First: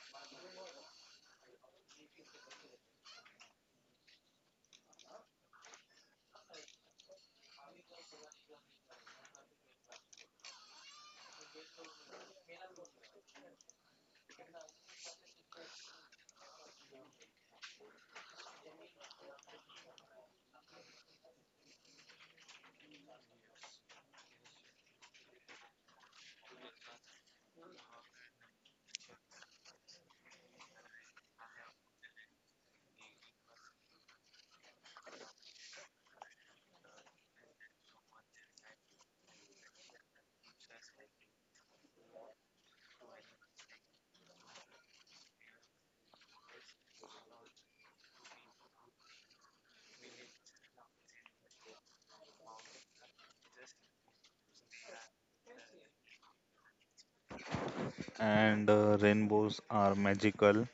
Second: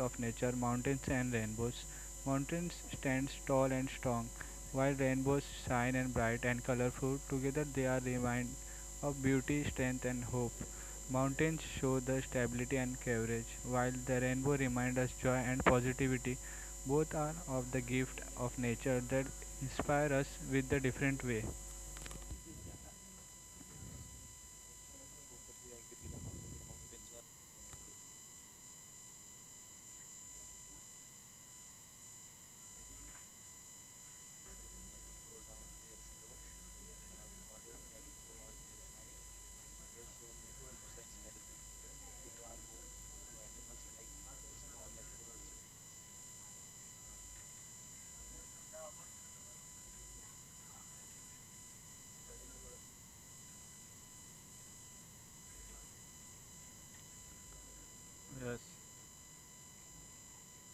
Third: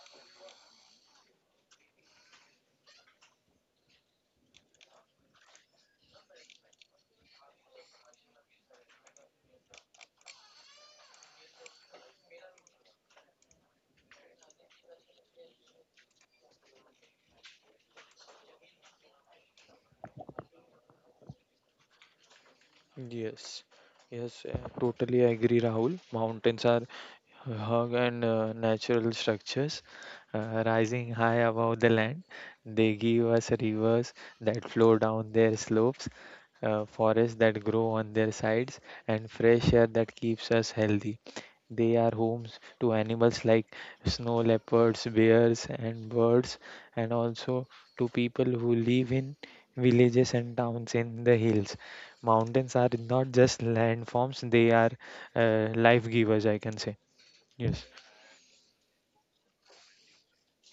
of nature mountains and rainbows. Mountains stand tall and strong, while rainbows shine and bright and colorful. Together, they are remind of beauty, strength, and hope. Mountains show the stability and courage, while the rainbow reminds us joy and positivity. Both are of the gift of nature that inspire us with the different way. Yes, yes, totally agree, Rahul. Mountains are hug and natural structures rising high above the land. They give us rivers that flow down their slopes, forests that grow on their sides, and fresh air that keeps us healthy. They are homes to animals like snow leopards, bears, and birds, and also to people who live in villages and towns in the hills. Mountains are not just landforms, they are life givers, I can say. Yes, And Rainbows are magical.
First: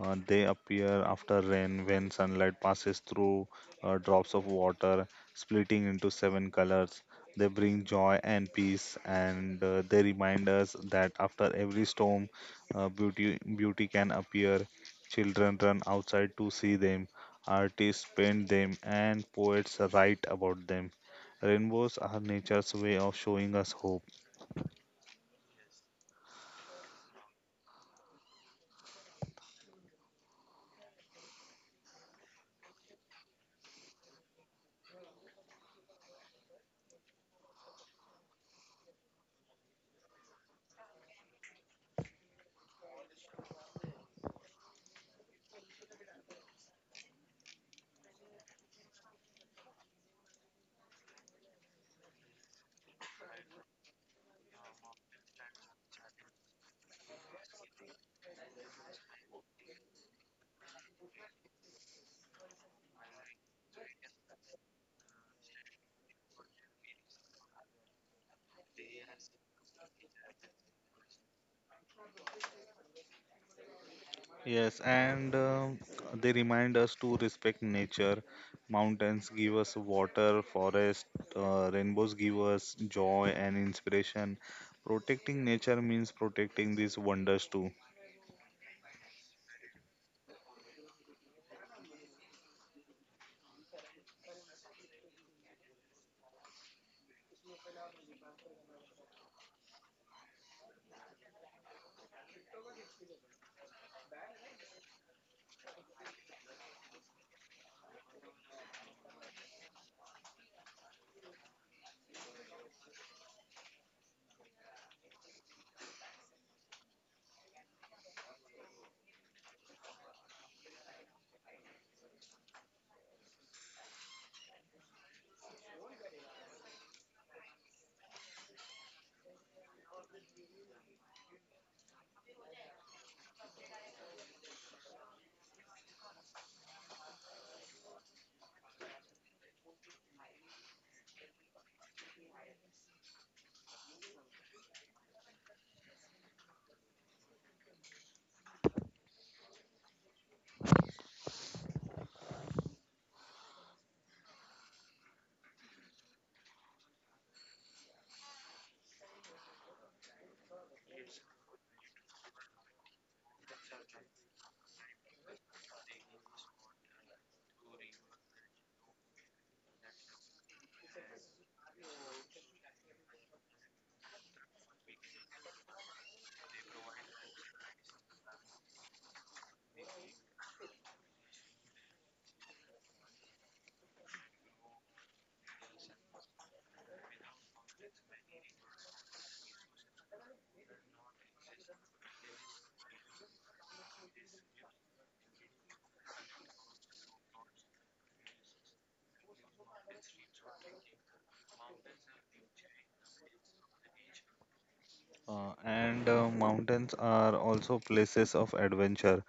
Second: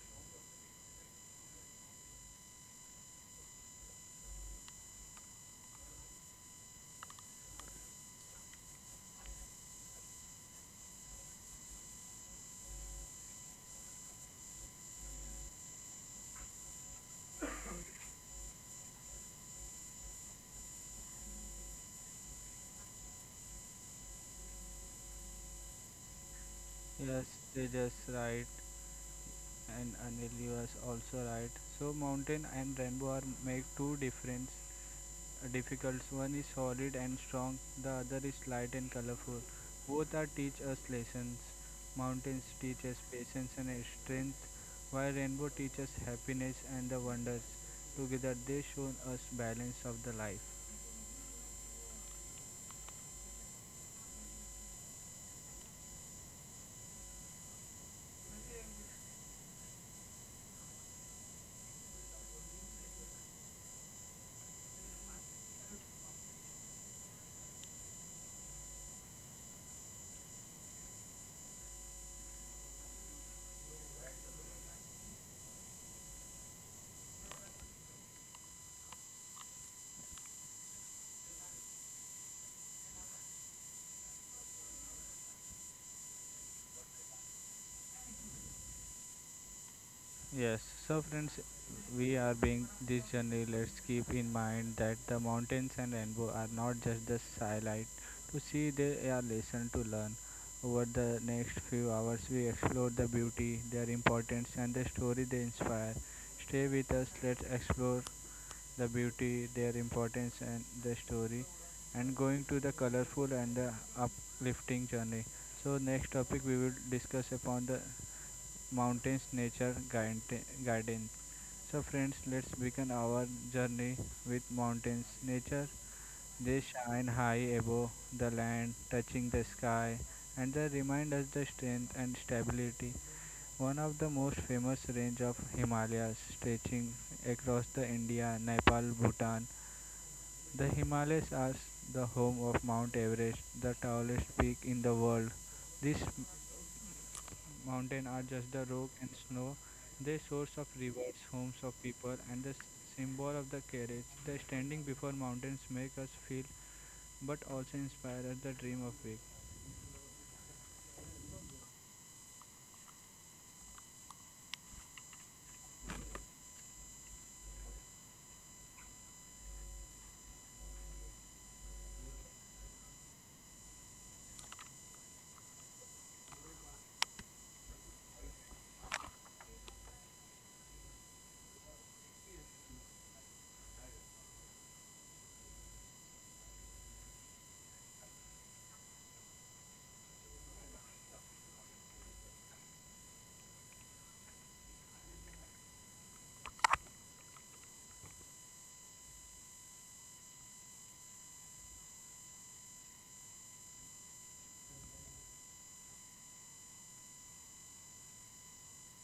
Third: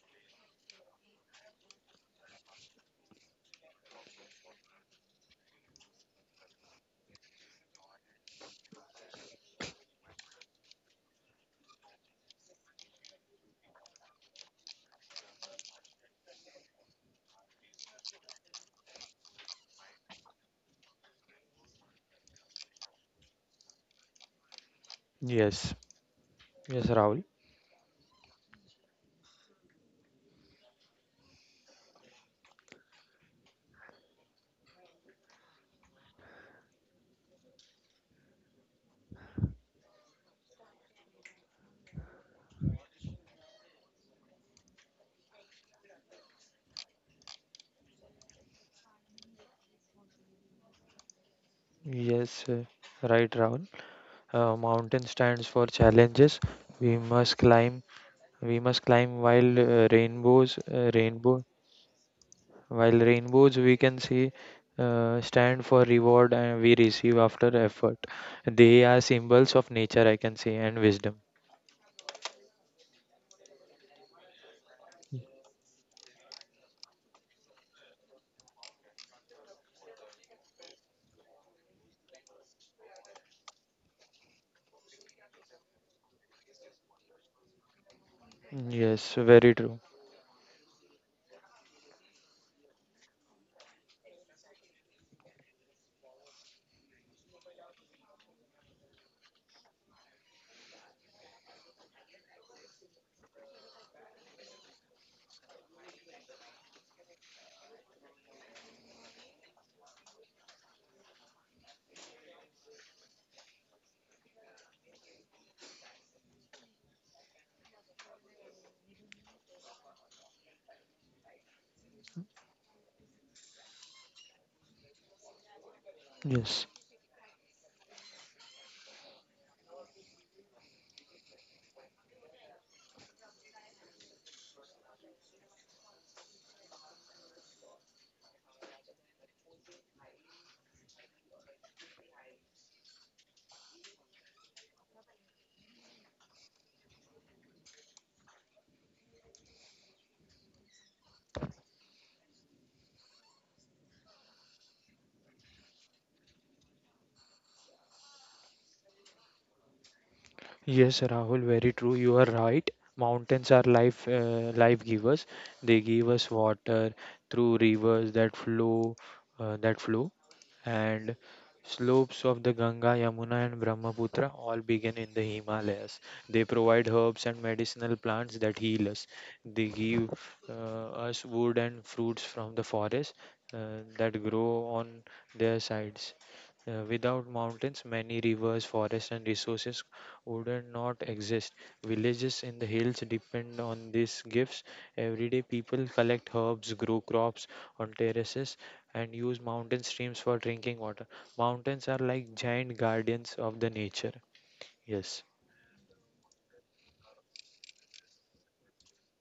They appear after rain when sunlight passes through drops of water, splitting into seven colors. They bring joy and peace, and they remind us that after every storm, beauty can appear. Children run outside to see them, artists paint them, and poets write about them. Rainbows are nature's way of showing us hope. yes, yes, Rahul. Yes, Tejas right and Anil you was also right. So mountain and rainbow are make two difference difficults. One is solid and strong, the other is light and colorful. Both are teach us lessons. Mountains teach us patience and strength, while rainbow teaches happiness and the wonders. Together they show us balance of the life. Yes, right, Rahul. Mountain stands for challenges. We must climb, we must climb while uh, rainbows, uh, rainbow, while rainbows we can see stand for reward and we receive after effort. They are symbols of nature, I can say, and wisdom. Yes, and they remind us to respect nature. Mountains give us water, forest, rainbows give us joy and inspiration. Protecting nature means protecting these wonders too. Yes, very true. Yes, so friends, we are being this journey. Let's keep in mind that the mountains and rainbow are not just the highlight to see; they are lesson to learn. Over the next few hours, we explore the beauty, their importance, and the story they inspire. Stay with us. Let's explore the beauty, their importance, and the story, and going to the colorful and the uplifting journey. So, next topic we will discuss upon the mountains nature garden garden. So friends, let's begin our journey with mountains nature. They Yes. shine high above the land, touching the sky, and they remind us the strength and stability. One of the most famous range of Himalayas stretching across the India, Nepal, Bhutan. The Himalayas are the home of Mount Everest, the tallest peak in the world. This Mountains are just the rock and snow. They source of rivers, homes of people, and the symbol of the courage. The standing before mountains make us feel, but also inspire us the dream of big. Yes, Rahul, very true. You are right. Mountains are life, life givers. They give us water through rivers that flow, uh, that flow and slopes of the Ganga, Yamuna, and Brahmaputra all begin in the Himalayas. They provide herbs and medicinal plants that heal us. They give us wood and fruits from the forest that grow on their sides. Without mountains, many rivers, forests, and resources would not exist. Villages in the hills depend on these gifts. Everyday people collect herbs, grow crops on terraces, and use mountain streams for drinking water. Mountains are like giant guardians of the nature. Yes, And Mountains are also places of adventure.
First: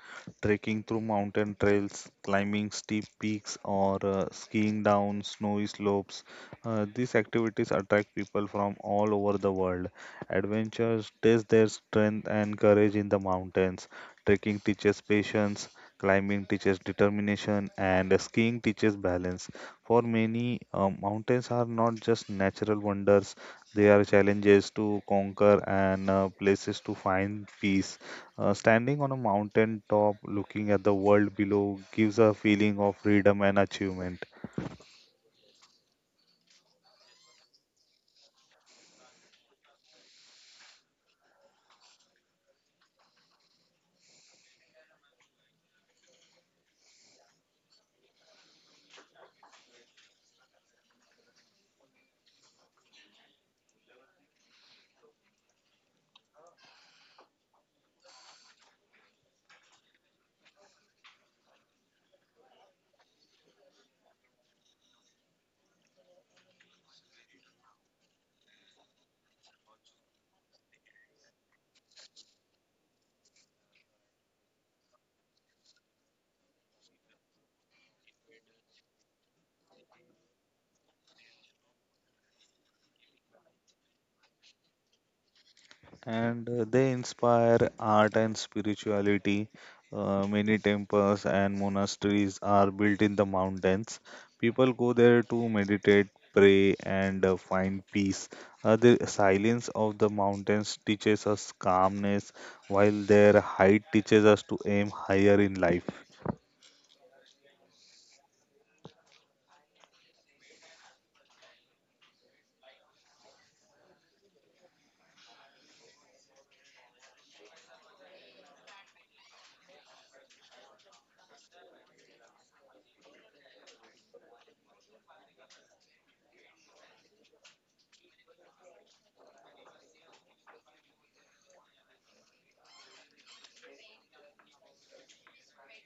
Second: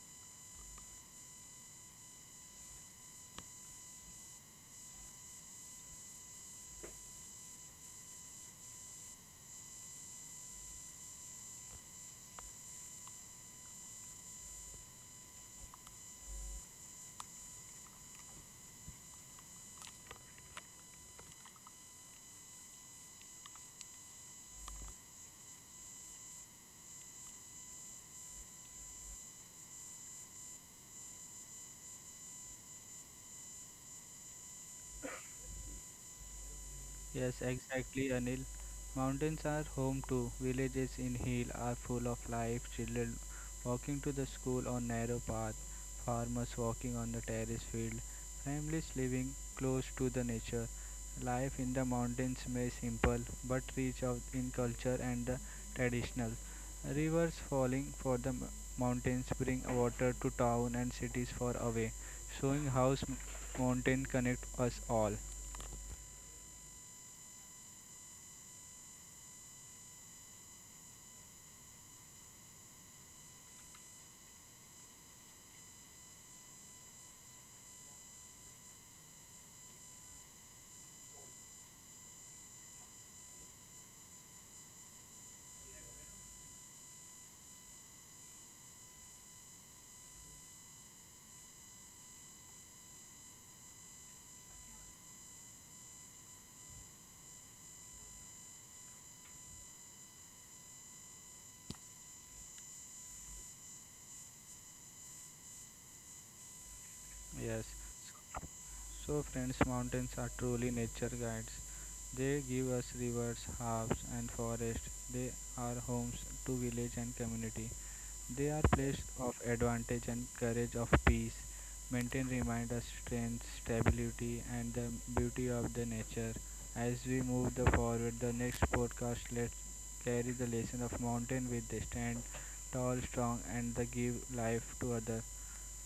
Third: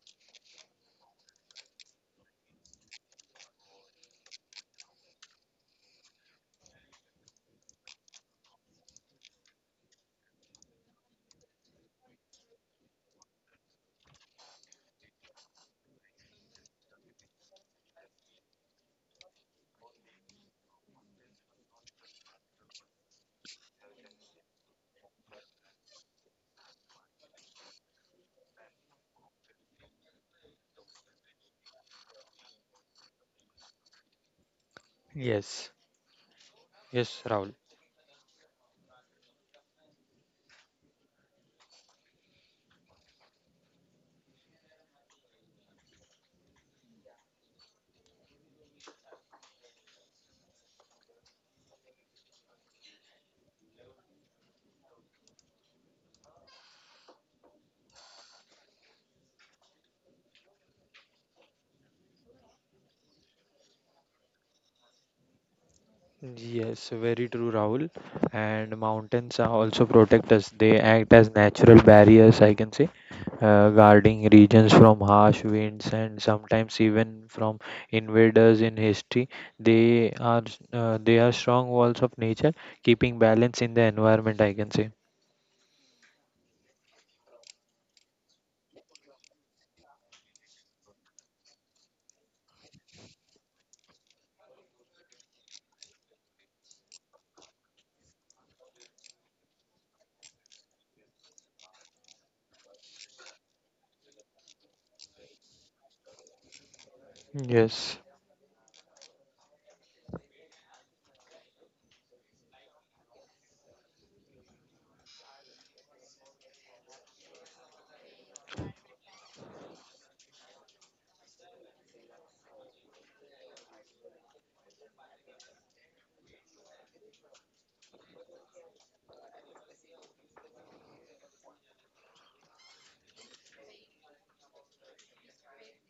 Trekking through mountain trails, climbing steep peaks, or skiing down snowy slopes. These activities attract people from all over the world. Adventures test their strength and courage in the mountains. Trekking teaches patience, climbing teaches determination, and skiing teaches balance. For many, mountains are not just natural wonders, there are challenges to conquer and places to find peace. Standing on a mountain top looking at the world below gives a feeling of freedom and achievement. yes, yes, Yes, Rahul. exactly, Anil. Mountains are home too. Villages in hill are full of life. Children walking to the school on narrow path, farmers walking on the terrace field, families living close to the nature. Life in the mountains may simple but rich of in culture and the traditional. Rivers falling for the mountains bring water to town and cities far away, showing how mountain connect us all. Yes, very true, Rahul. And mountains are also protect us. They act as natural barriers, I can say, guarding regions from harsh winds and sometimes even from invaders in history. They are they are strong walls of nature, keeping balance in the environment, I can say. And they inspire art and spirituality. Many temples and monasteries are built in the mountains. People go there to meditate, pray, and find peace. The silence of the mountains teaches us calmness, while their height teaches us to aim higher in life. Yes. Yes, So, friends, mountains are truly nature guides. They give us rivers, harbors, and forests. They are homes to village and community. They are places of advantage and courage of peace. Maintain remind us strength, stability, and the beauty of the nature. As we move the forward, the next podcast let's carry the lesson of mountain with the stand tall, strong, and the give life to others.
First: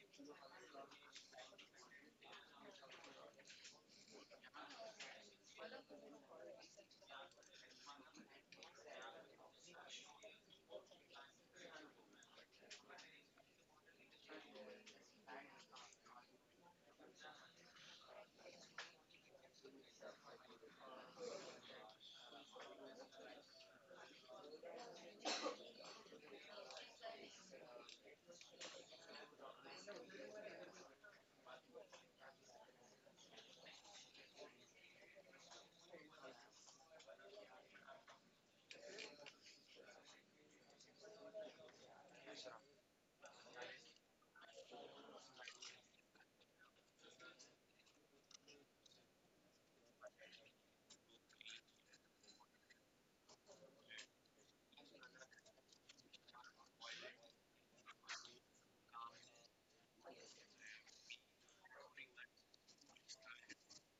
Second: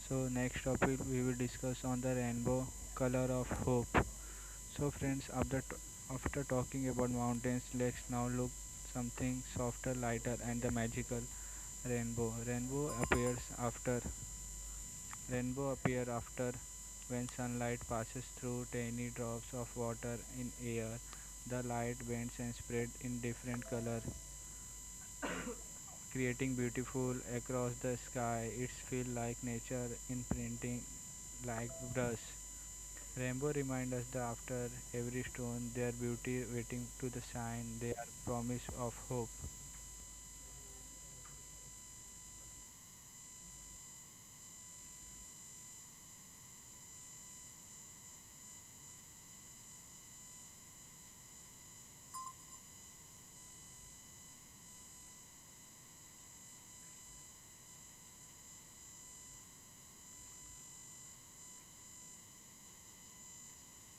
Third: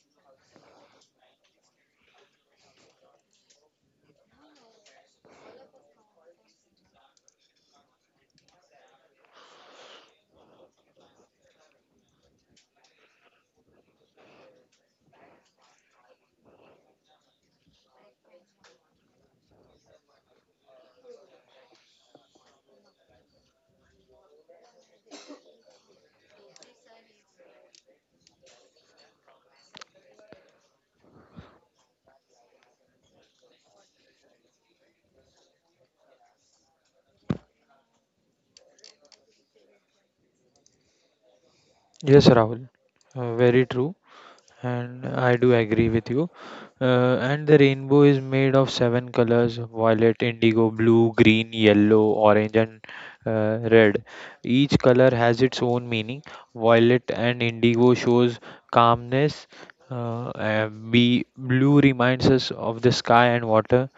So next topic we will discuss on the rainbow color of hope. So friends, after talking about mountains, let's now look something softer, lighter, and the magical rainbow. Rainbow appears after Rainbow appear after when sunlight passes through tiny drops of water in air. The light bends and spread in different color, creating beautiful across the sky. It's feel like nature in printing like brush. Rainbow reminds us that after every stone, their beauty waiting to the shine. They are promise of hope. yes, Rahul. Very true. And I do agree with you. And the rainbow is made of seven colors: violet, indigo, blue, green, yellow, orange, and red. Each color has its own meaning. Violet and indigo shows calmness. Be blue reminds us of the sky and water.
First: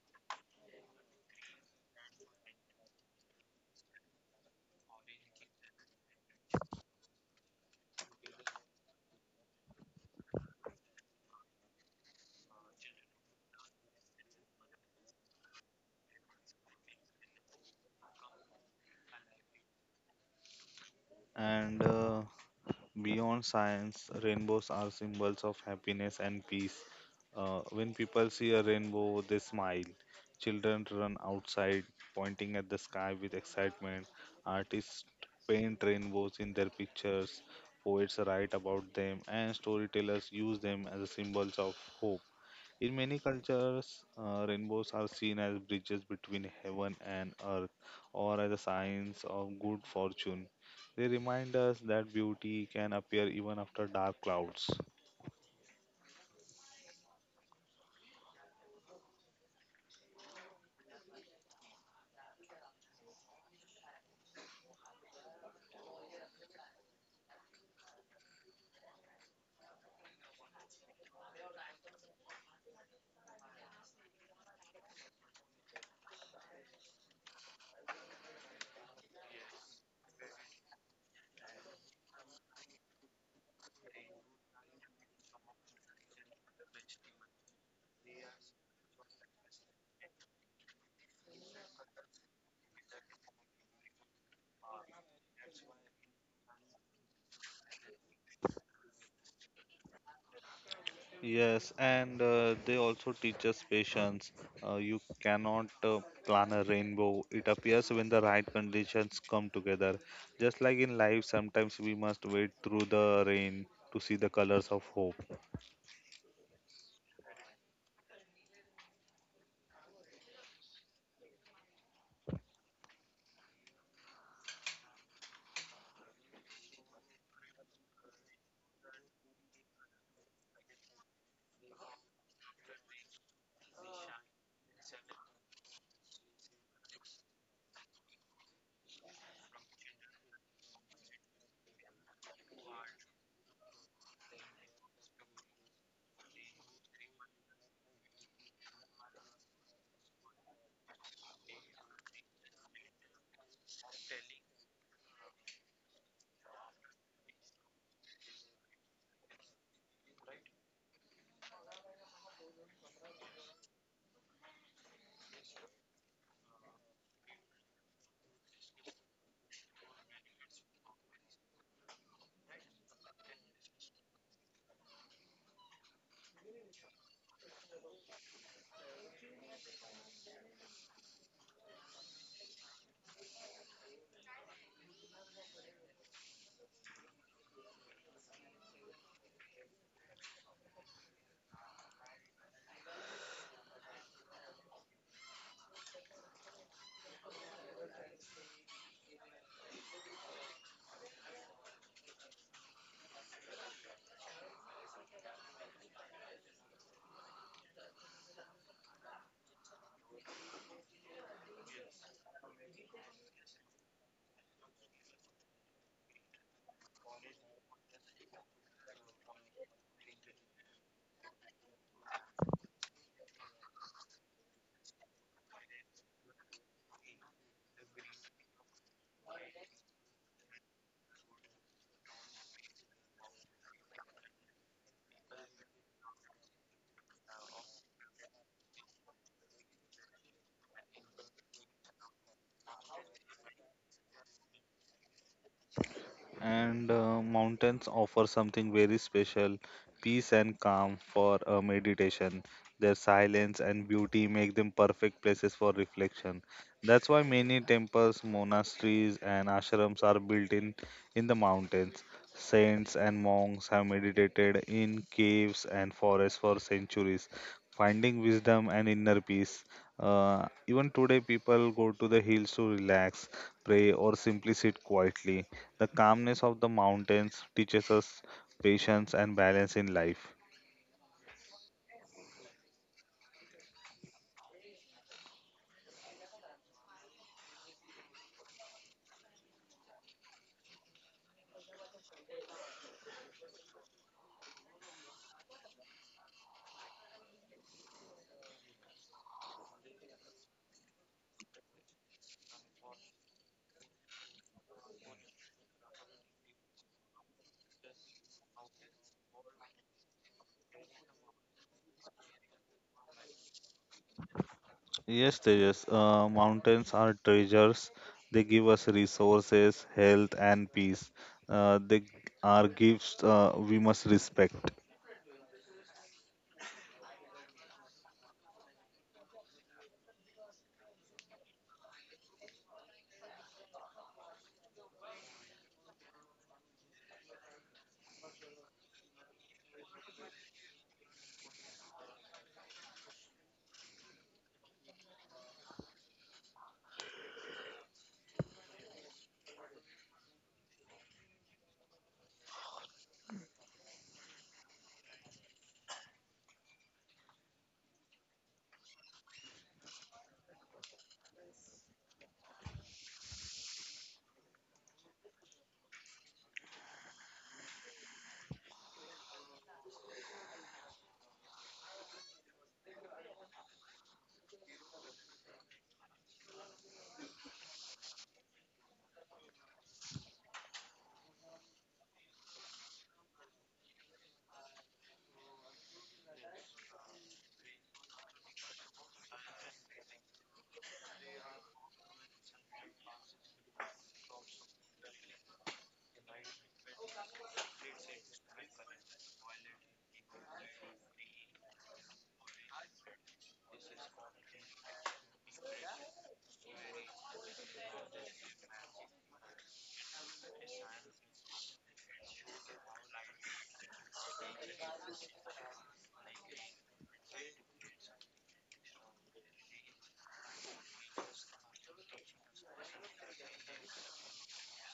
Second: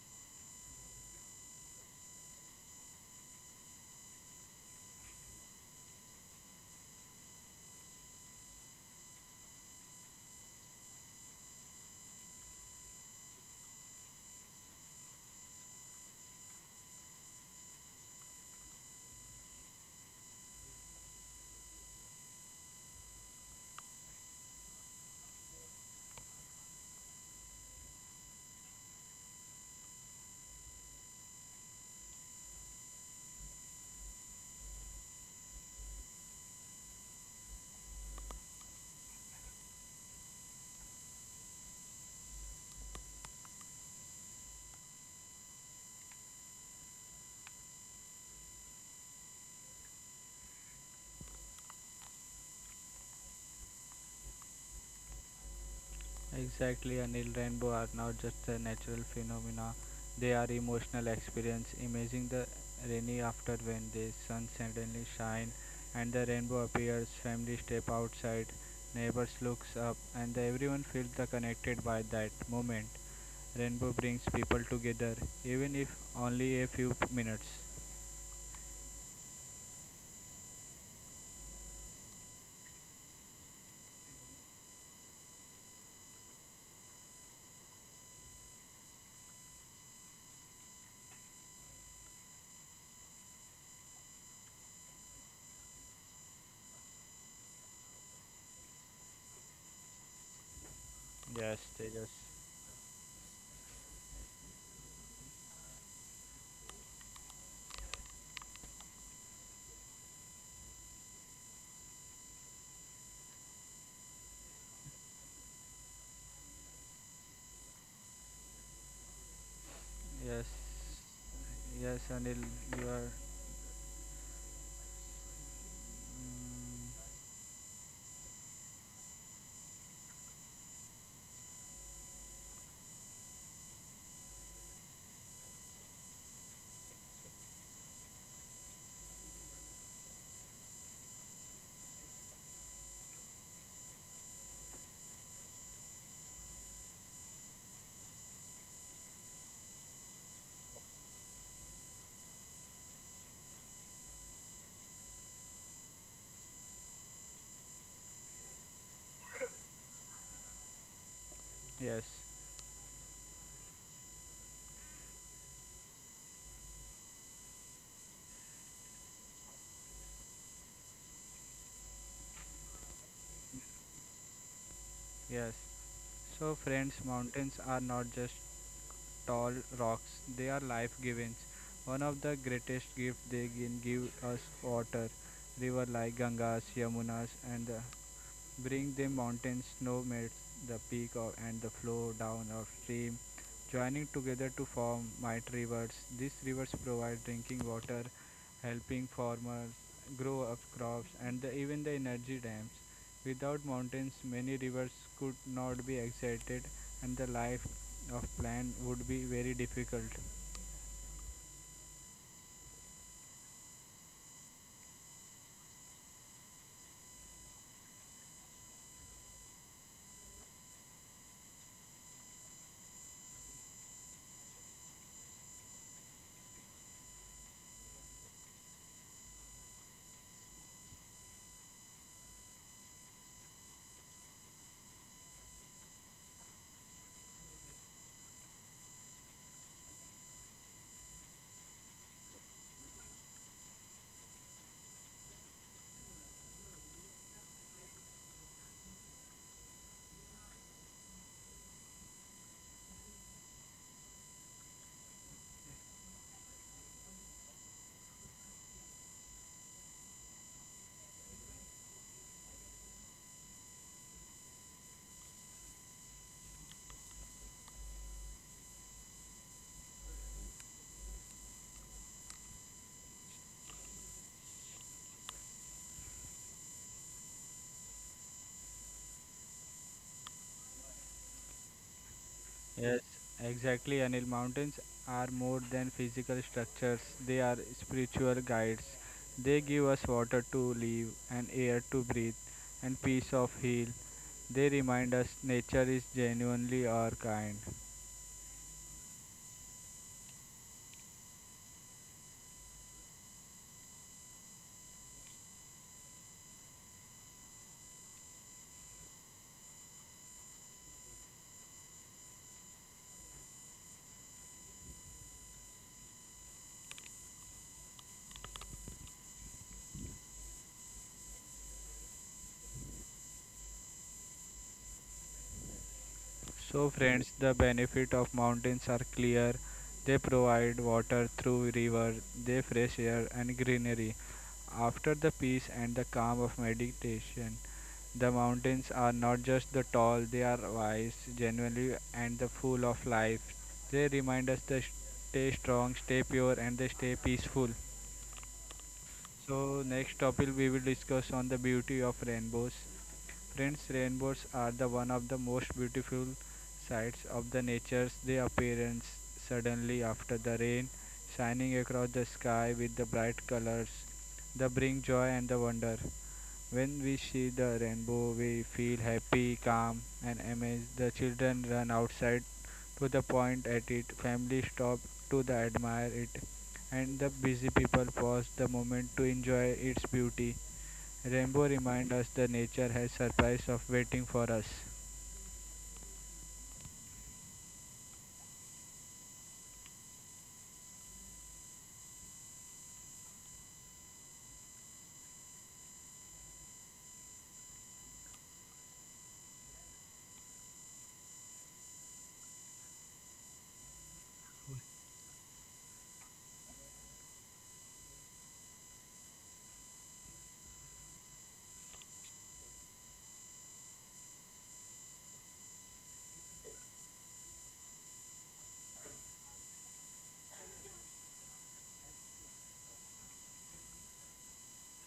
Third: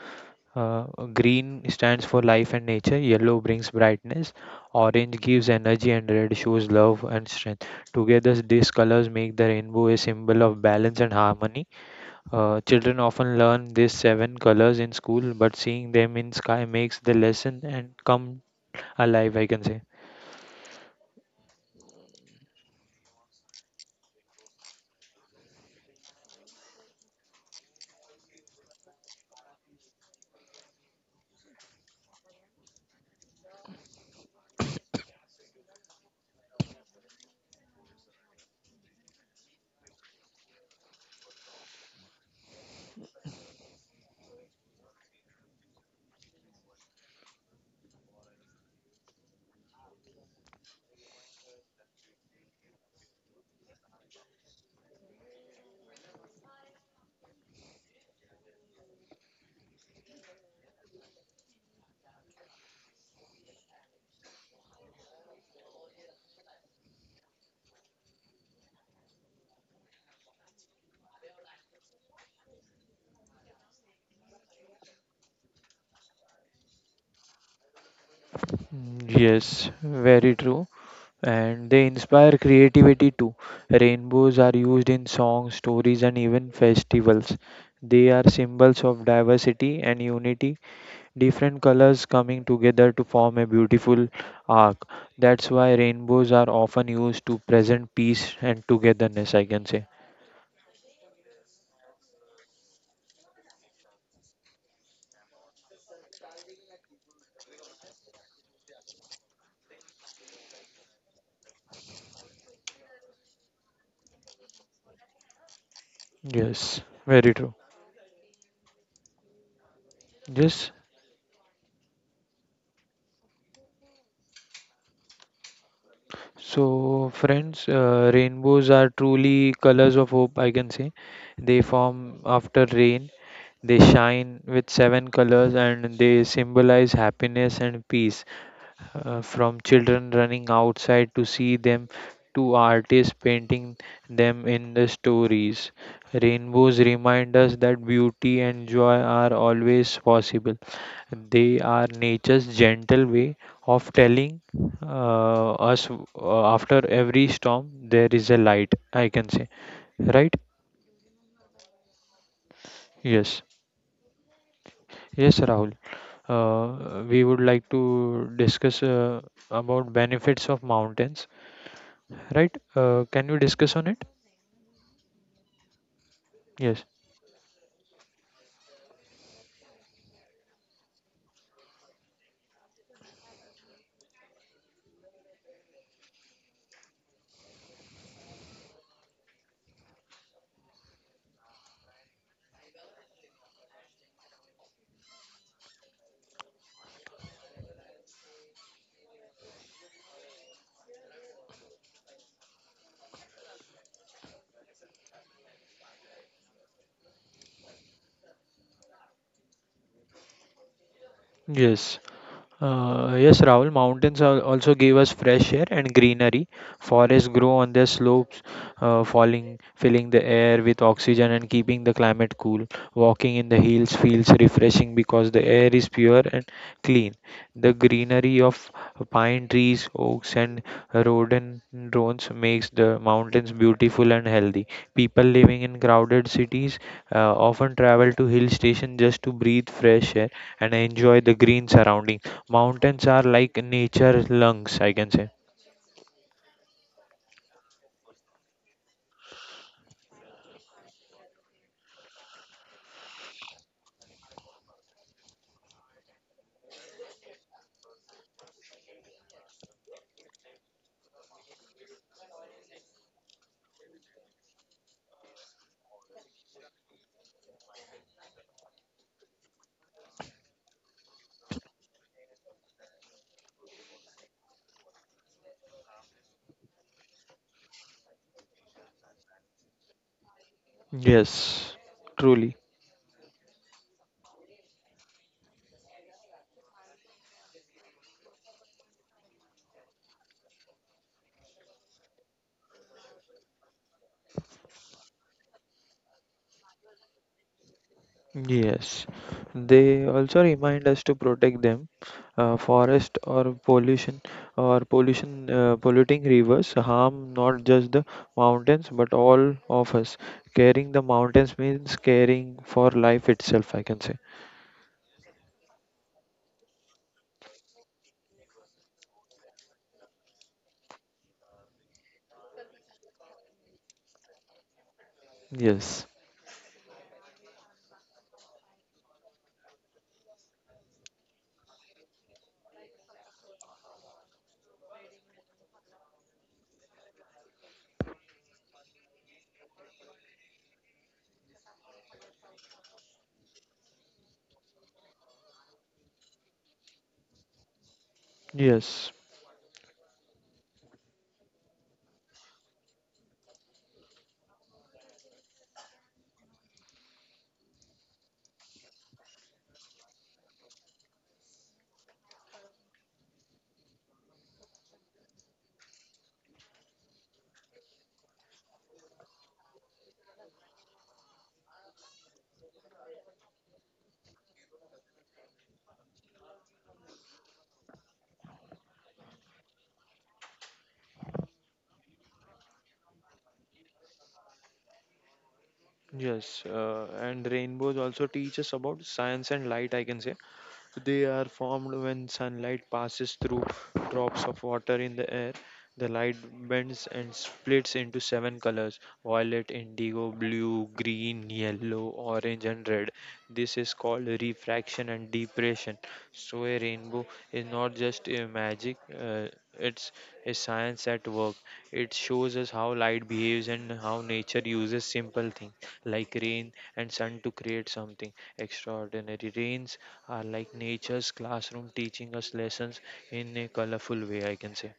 Uh, green stands for life and nature, yellow brings brightness, orange gives energy, and red shows love and strength. Together, these colors make the rainbow a symbol of balance and harmony. Children often learn these seven colors in school, but seeing them in sky makes the lesson and come alive, I can say. And Beyond science, rainbows are symbols of happiness and peace. When people see a rainbow, they smile. Children run outside, pointing at the sky with excitement. Artists paint rainbows in their pictures. Poets write about them, and storytellers use them as symbols of hope. In many cultures, rainbows are seen as bridges between heaven and earth or as a signs of good fortune. They remind us that beauty can appear even after dark clouds. Exactly, Anil. Rainbow are not just a natural phenomena; they are emotional experience. Imagine the rainy after when the sun suddenly shine and the rainbow appears. Family step outside, neighbors looks up, and the- everyone feels the connected by that moment. Rainbow brings people together, even if only a few minutes. Mm, yes, very true. And they inspire creativity too. Rainbows are used in songs, stories, and even festivals. They are symbols of diversity and unity, different colors coming together to form a beautiful arc. That's why rainbows are often used to present peace and togetherness, I can say. Yes, Yes, Tejas. and they also teach us patience. You cannot plan a rainbow. It appears when the right conditions come together. Just like in life, sometimes we must wait through the rain to see the colors of hope. Yes, very true. Yes, Yes. yes, Anil, you are. Mm, So, friends, rainbows are truly colors of hope, I can say. They form after rain. They shine with seven colors and they symbolize happiness and peace. From children running outside to see them to artists painting them in the stories. Rainbows remind us that beauty and joy are always possible. They are nature's gentle way of telling us after every storm there is a light, I can say. Right? yes. Yes. Yes, Rahul. We would like to discuss about benefits of mountains, right? Can you discuss on it? Yes. So, Yes. friends, mountains are not just tall rocks, they are life givings. One of the greatest gifts they can give us water. River like Gangas, Yamunas, and the bring the mountain snow melts the peak of, and the flow down of stream, joining together to form mighty rivers. These rivers provide drinking water, helping farmers grow of crops and the, even the energy dams. Without mountains, many rivers could not be excited and the life of plant would be very difficult. Yes. Yes, Rahul, mountains also give us fresh air and greenery. Forests grow on their slopes, filling the air with oxygen and keeping the climate cool. Walking in the hills feels refreshing because the air is pure and clean. The greenery of pine trees, oaks, and rhododendrons makes the mountains beautiful and healthy. People living in crowded cities often travel to hill stations just to breathe fresh air and enjoy the green surroundings. Mountains are like nature lungs, I can say. And Mountains offer something very special, peace and calm for meditation. Their silence and beauty make them perfect places for reflection. That's why many temples, monasteries, and ashrams are built in the mountains. Saints and monks have meditated in caves and forests for centuries, finding wisdom and inner peace. Even today, people go to the hills to relax, pray, or simply sit quietly. The calmness of the mountains teaches us patience and balance in life. Yes, truly. Yes, exactly, Anil. Mountains are more than physical structures, they are spiritual guides. They give us water to live and air to breathe and peace of heal. They remind us nature is genuinely our kind. Yes. They also remind us to protect them. Forest or pollution polluting rivers harm not just the mountains but all of us. Caring the mountains means caring for life itself, I can say. Yes, Tejas, mountains are treasures. They give us resources, health, and peace. They are gifts we must respect. Yes. So, friends, the benefit of mountains are clear. They provide water through river, they fresh air and greenery. After the peace and the calm of meditation, the mountains are not just the tall, they are wise, genuinely and the full of life. They remind us to stay strong, stay pure and they stay peaceful. Yes. So next topic we will discuss on the beauty of rainbows. Friends, rainbows are the one of the most beautiful sights of the nature's they appearance suddenly after the rain, shining across the sky with the bright colors. They bring joy and the wonder. When we see the rainbow, we feel happy, calm, and amazed. The children run outside to the point at it. Families stopped to the admire it, and the busy people paused the moment to enjoy its beauty. Rainbow reminds us that nature has surprise of waiting for us. Yes, and rainbows also teach us about science and light, I can say. They are formed when sunlight passes through drops of water in the air. The light bends and splits into seven colors: violet, indigo, blue, green, yellow, orange, and red. This is called refraction and depression. So, a rainbow is not just a magic, it's a science at work. It shows us how light behaves and how nature uses simple things like rain and sun to create something extraordinary. Rains are like nature's classroom teaching us lessons in a colorful way, I can say.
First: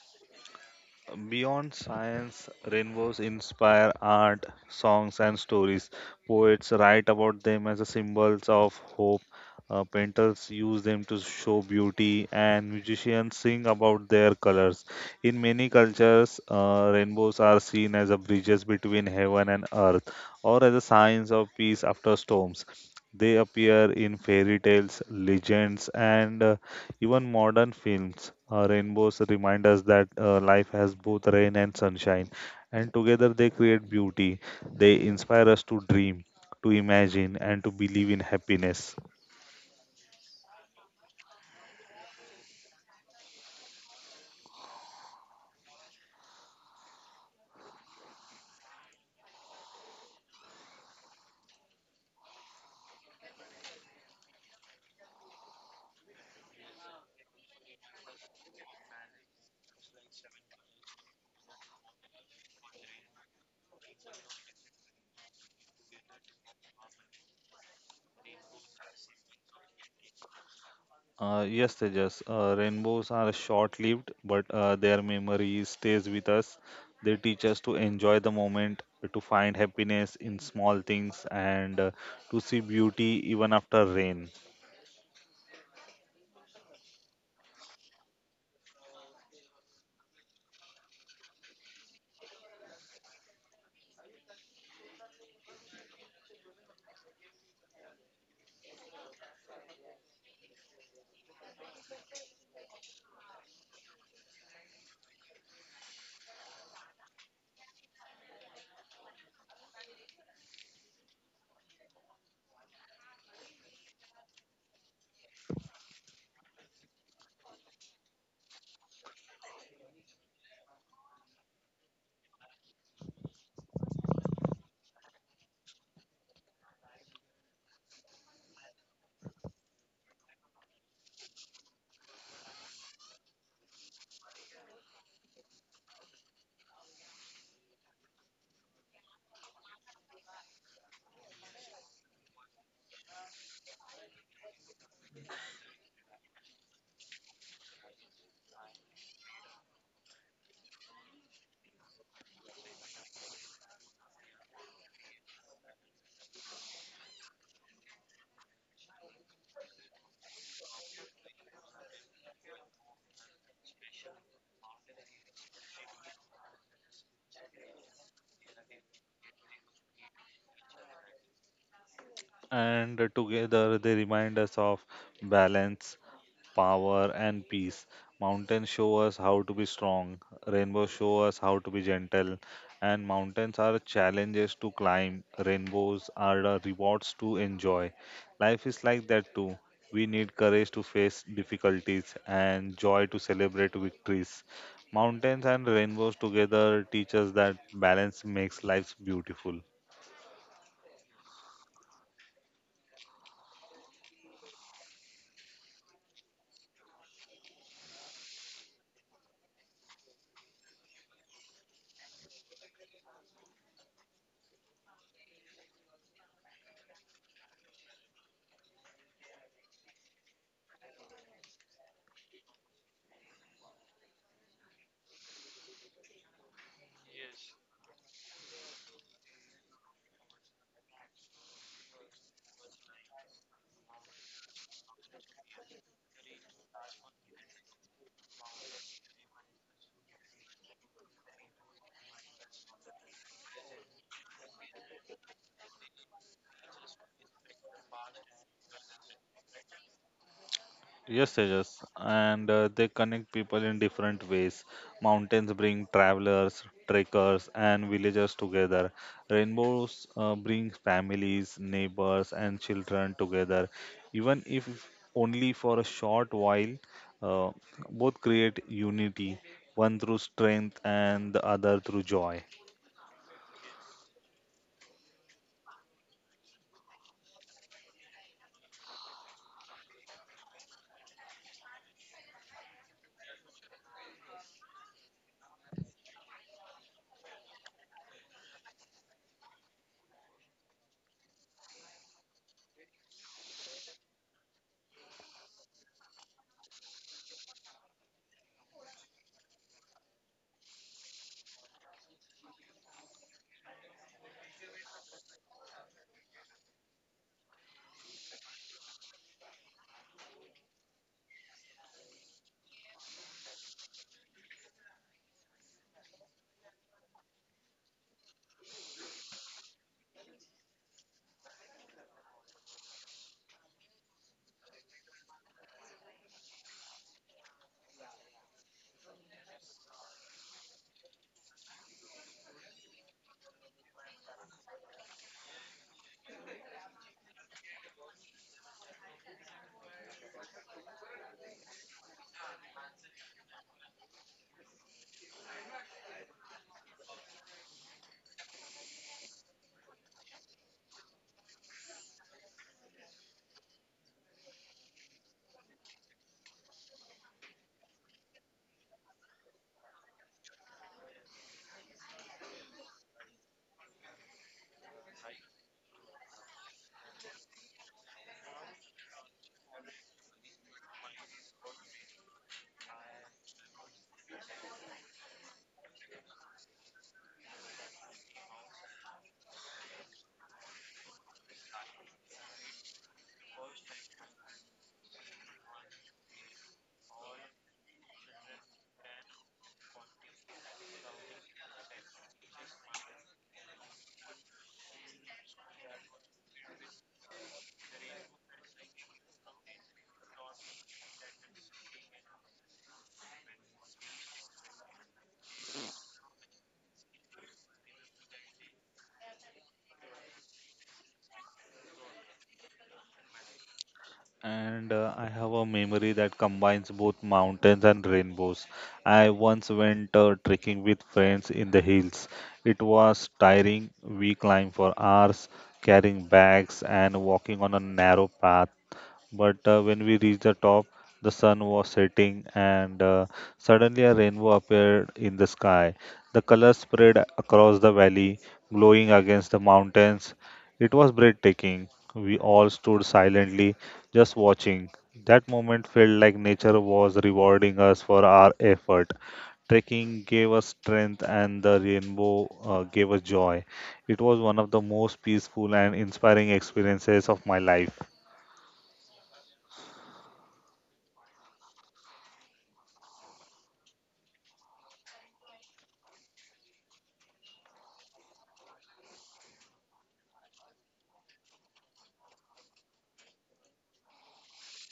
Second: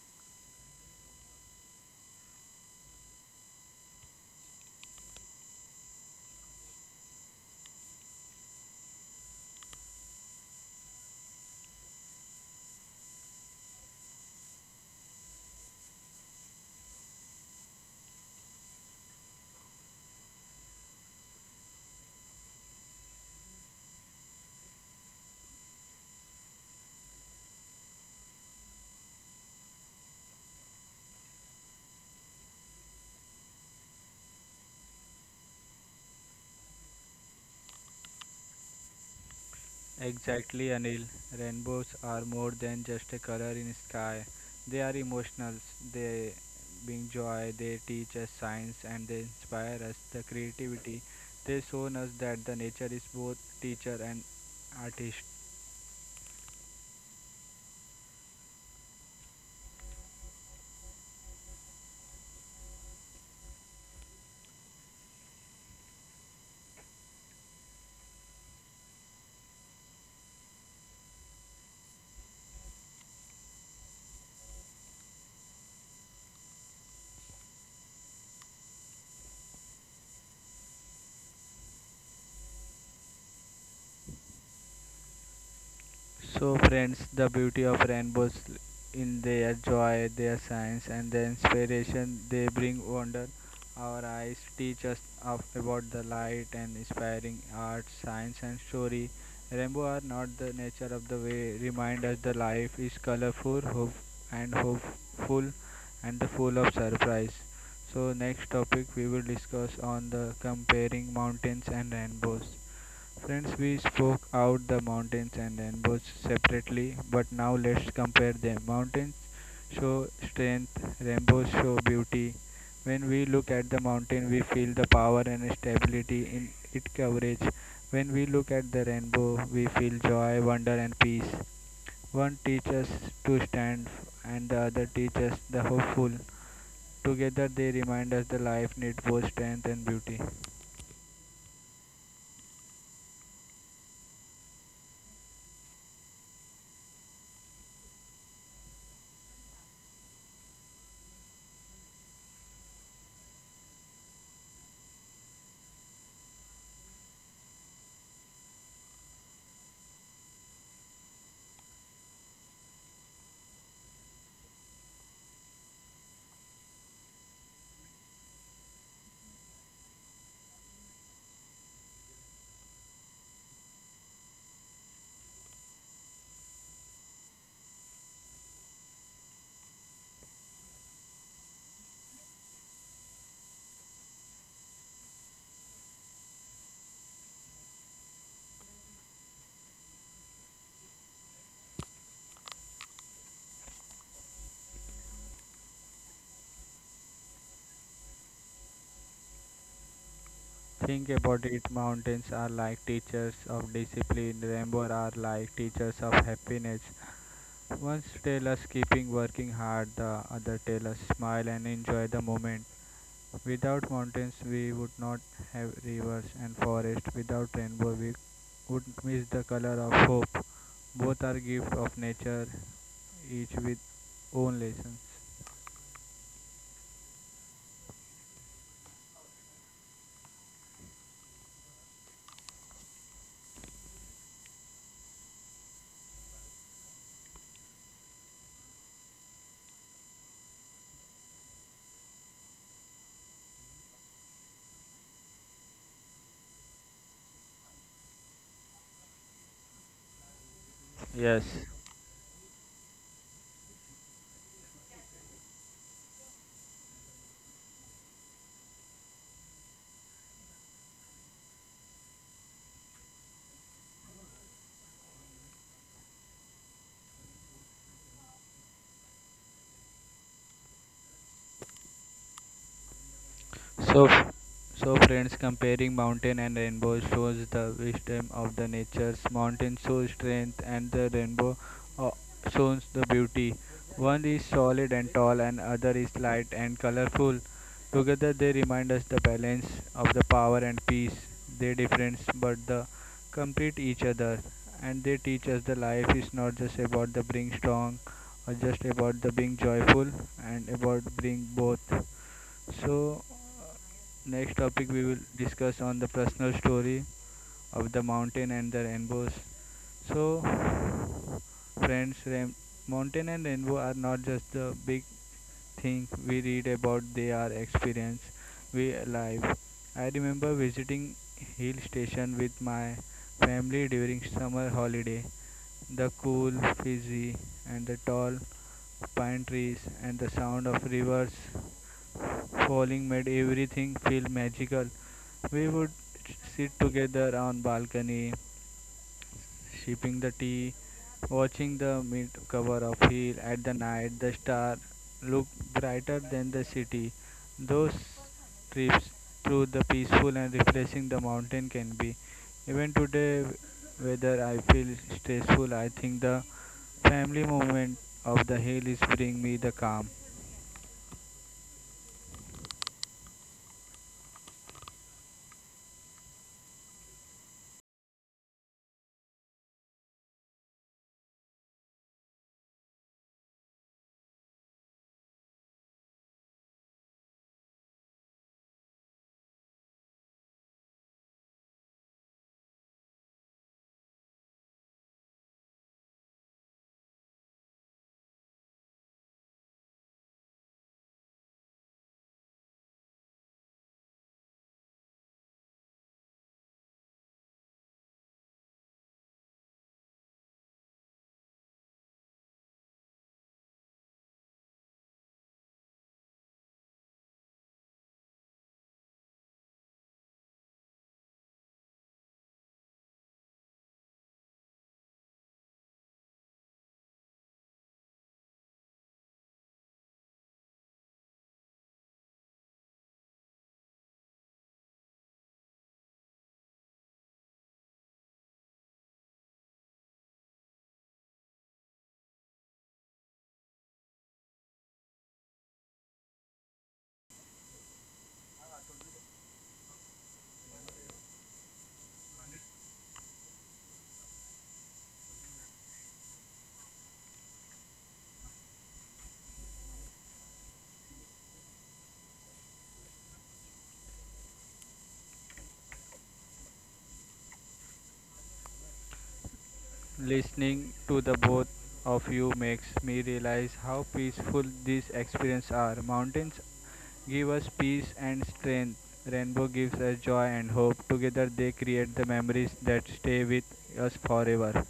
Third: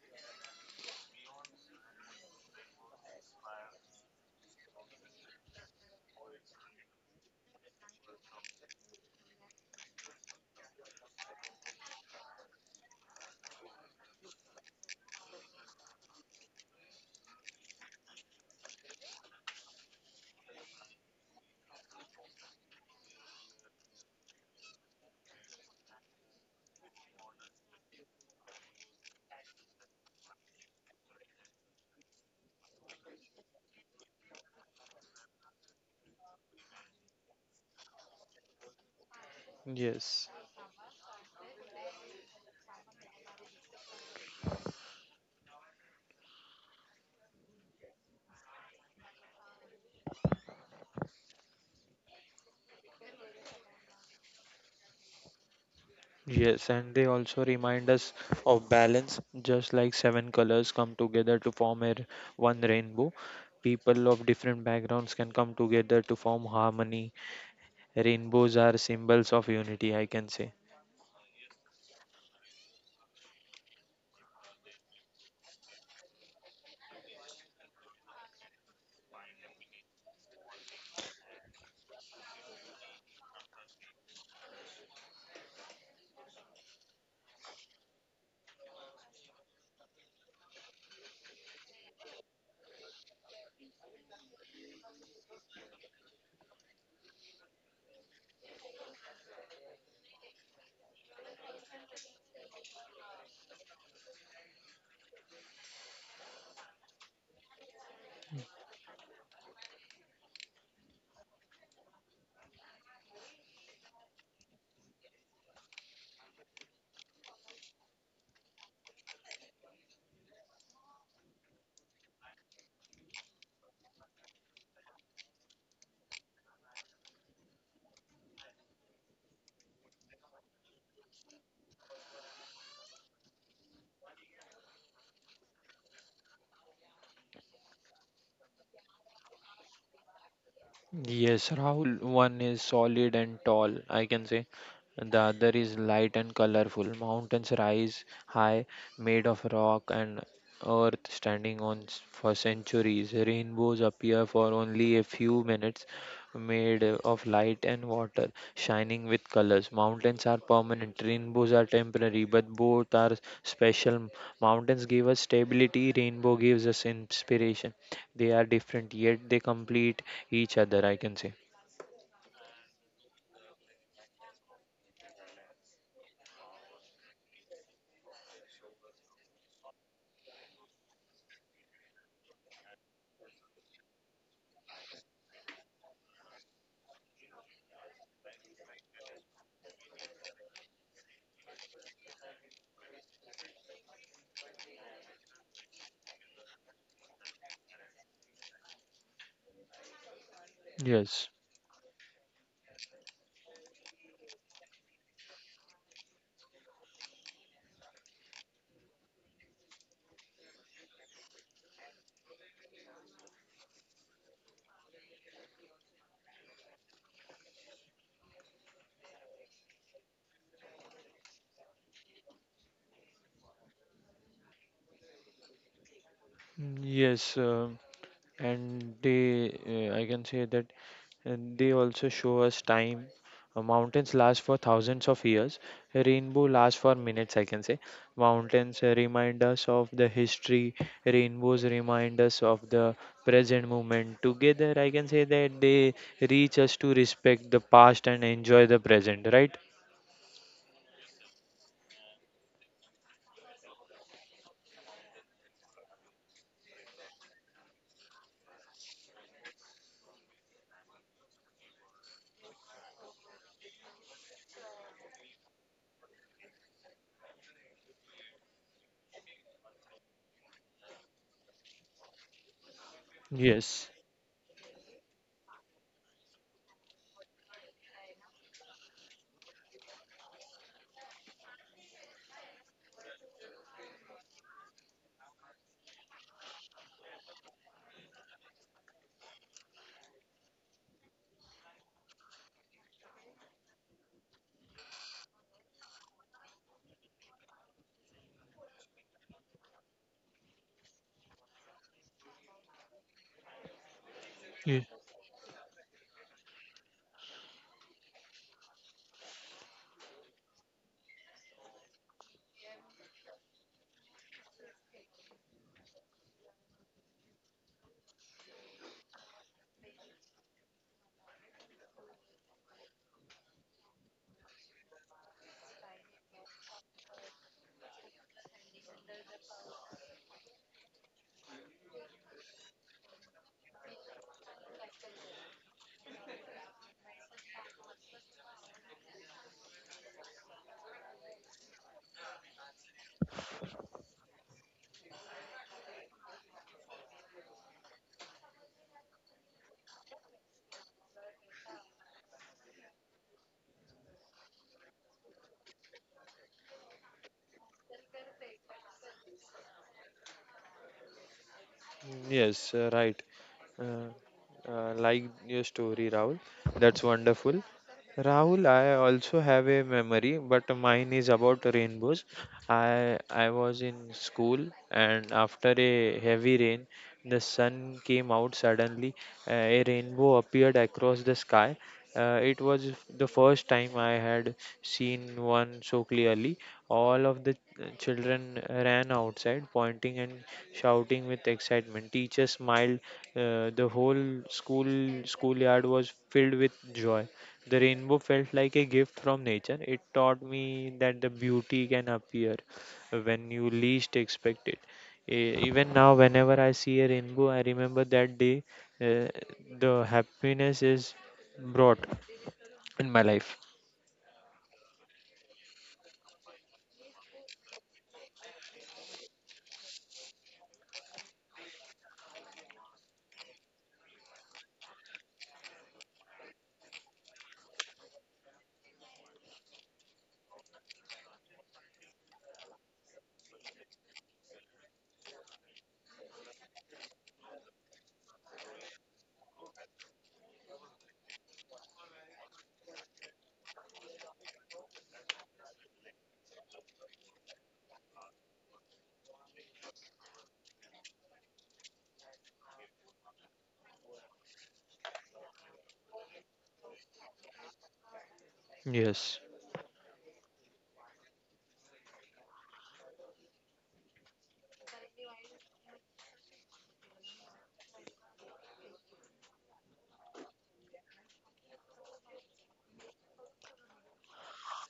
Beyond science, rainbows inspire art, songs, and stories. Poets write about them as a symbols of hope. Painters use them to show beauty, and musicians sing about their colors. In many cultures, rainbows are seen as a bridges between heaven and earth, or as a signs of peace after storms. They appear in fairy tales, legends, and even modern films. Rainbows remind us that life has both rain and sunshine, and together they create beauty. They inspire us to dream, to imagine, and to believe in happiness. Yes. Exactly, Anil. Rainbows are more than just a color in sky. They are emotional. They bring joy. They teach us science and they inspire us the creativity. They shown us that the nature is both teacher and artist. Yes, and they also remind us of balance, just like seven colors come together to form one rainbow. People of different backgrounds can come together to form harmony. Rainbows are symbols of unity, I can say. Yes, Tejas, rainbows are short lived, but their memory stays with us. They teach us to enjoy the moment, to find happiness in small things, and to see beauty even after rain. So, friends, the beauty of rainbows in their joy, their science, and the inspiration they bring wonder. Our eyes teach us of, about the light and inspiring art, science, and story. Rainbow are not the nature of the way. Remind us the life is colorful, hope and hopeful, and the full of surprise. So, next topic we will discuss on the comparing mountains and rainbows. Friends, we spoke out the mountains and rainbows separately, but now let's compare them. Mountains show strength, rainbows show beauty. When we look at the mountain, we feel the power and stability in its coverage. When we look at the rainbow, we feel joy, wonder, and peace. One teaches to stand, and the other teaches the hopeful. Together, they remind us the life needs both strength and beauty. Yes, Rahul, one is solid and tall, I can say, and the other is light and colorful. Mountains rise high, made of rock and earth, for centuries. Rainbows appear for only a few minutes, made of light and water, shining with colors. Mountains are permanent, rainbows are temporary, but both are special. Mountains give us stability, rainbow gives us inspiration. They are different, yet they complete each other, I can say. And together they remind us of balance, power, and peace. Mountains show us how to be strong, rainbows show us how to be gentle, and mountains are challenges to climb, rainbows are the rewards to enjoy. Life is like that too. We need courage to face difficulties and joy to celebrate victories. Mountains and rainbows together teach us that balance makes life beautiful. Think Yes. about it mountains are like teachers of discipline, rainbows are like teachers of happiness. One tell us keeping working hard, the other tell us smile and enjoy the moment. Without mountains, we would not have rivers and forests. Without rainbow, we would miss the color of hope. Both are gifts of nature, each with own lessons. Mm, yes, and they, I can say that they also show us time. Mountains last for thousands of years. A rainbow lasts for minutes, I can say. Mountains remind us of the history. Rainbows remind us of the present moment. Together, I can say that they reach us to respect the past and enjoy the present, right? Yes, Yes, Tejas, and they connect people in different ways. Mountains bring travelers, trekkers, and villagers together. Rainbows bring families, neighbors, and children together. Even if only for a short while, uh, both create unity, one through strength and the other through joy. Yes. so, so friends, comparing mountain and rainbow shows the wisdom of the nature's mountain shows strength, and the rainbow uh, shows the beauty. One is solid and tall, and other is light and colorful. Together, they remind us the balance of the power and peace. They difference, but the complete each other, and they teach us the life is not just about the being strong, or just about the being joyful, and about being both. So, next Yes. topic we will discuss on the personal story of the mountain and the rainbows. So, friends, mountain and rainbow are not just the big thing we read about, they are experience we live. I remember visiting hill station with my family during summer holiday the cool fizzy and the tall pine trees and the sound of rivers falling made everything feel magical. We would sit together on balcony sipping the tea, watching the mid cover of hill at the night. The star looked brighter than the city. Those trips through the peaceful and refreshing the mountain can be. Even today, whether I feel stressful, I think the family moment of the hill is bring me the calm. Yes, right. Uh, like your story, Rahul. That's wonderful. Rahul, I also have a memory, but mine is about rainbows. I was in school, and after a heavy rain, the sun came out suddenly. Uh, a rainbow appeared across the sky. The first time I had seen one so clearly. All of the children ran outside, pointing and shouting with excitement. Teachers smiled. The whole school schoolyard was filled with joy. The rainbow felt like a gift from nature. It taught me that the beauty can appear when you least expect it. Even now, whenever I see a rainbow, I remember that day. Uh, the happiness is brought in my life. And I have a memory that combines both mountains and rainbows. I once went trekking with friends in the hills. It was tiring. We climbed for hours, carrying bags and walking on a narrow path. But when we reached the top, the sun was setting, and suddenly a rainbow appeared in the sky. The colors spread across the valley, glowing against the mountains. It was breathtaking. We all stood silently, just watching. That moment felt like nature was rewarding us for our effort. Trekking gave us strength, and the rainbow gave us joy. It was one of the most peaceful and inspiring experiences of my life. Yes. Listening to the both of you makes me realize how peaceful these experiences are. Mountains give us peace and strength. Rainbow gives us joy and hope. Together they create the memories that stay with us forever.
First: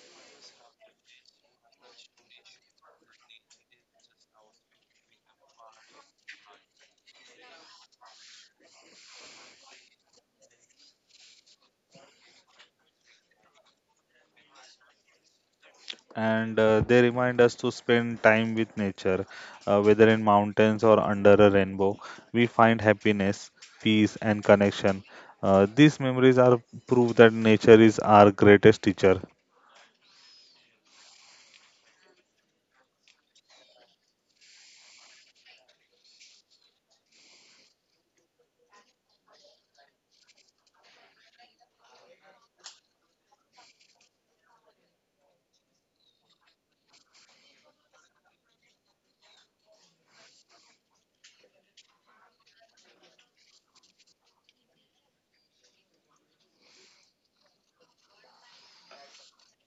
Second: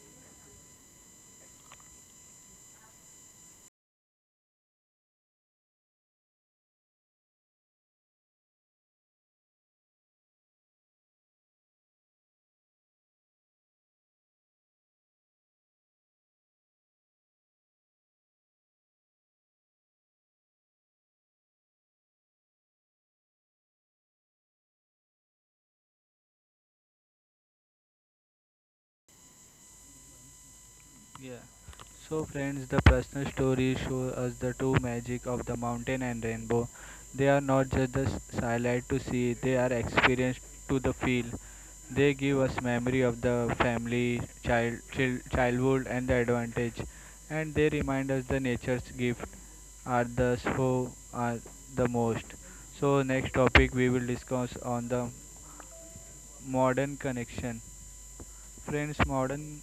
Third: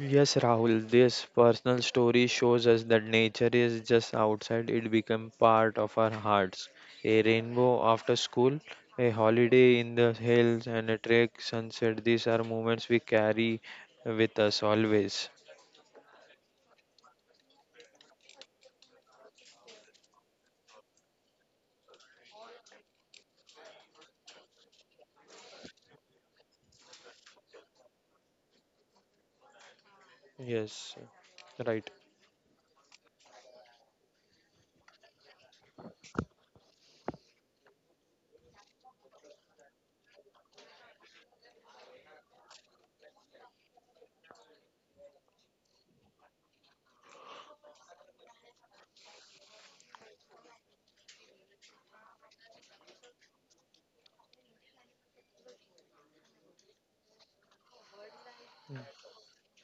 Yes, Rahul, this personal story shows us that nature is just outside, it becomes part of our hearts. A rainbow after school, a holiday in the hills, and a trek sunset. These are moments we carry with us always. And they remind us to spend time with nature, whether in mountains or under a rainbow. We find happiness, peace, and connection. These memories are proof that nature is our greatest teacher. Yes, Yeah. right. So friends, the personal stories show us the true magic of the mountain and rainbow. They are not just the sight to see; they are experienced to the feel. They give us memory of the family, child, childhood, and the advantage, and they remind us the nature's gift are the so are the most. So next topic we will discuss on the modern connection. Mm. Friends, modern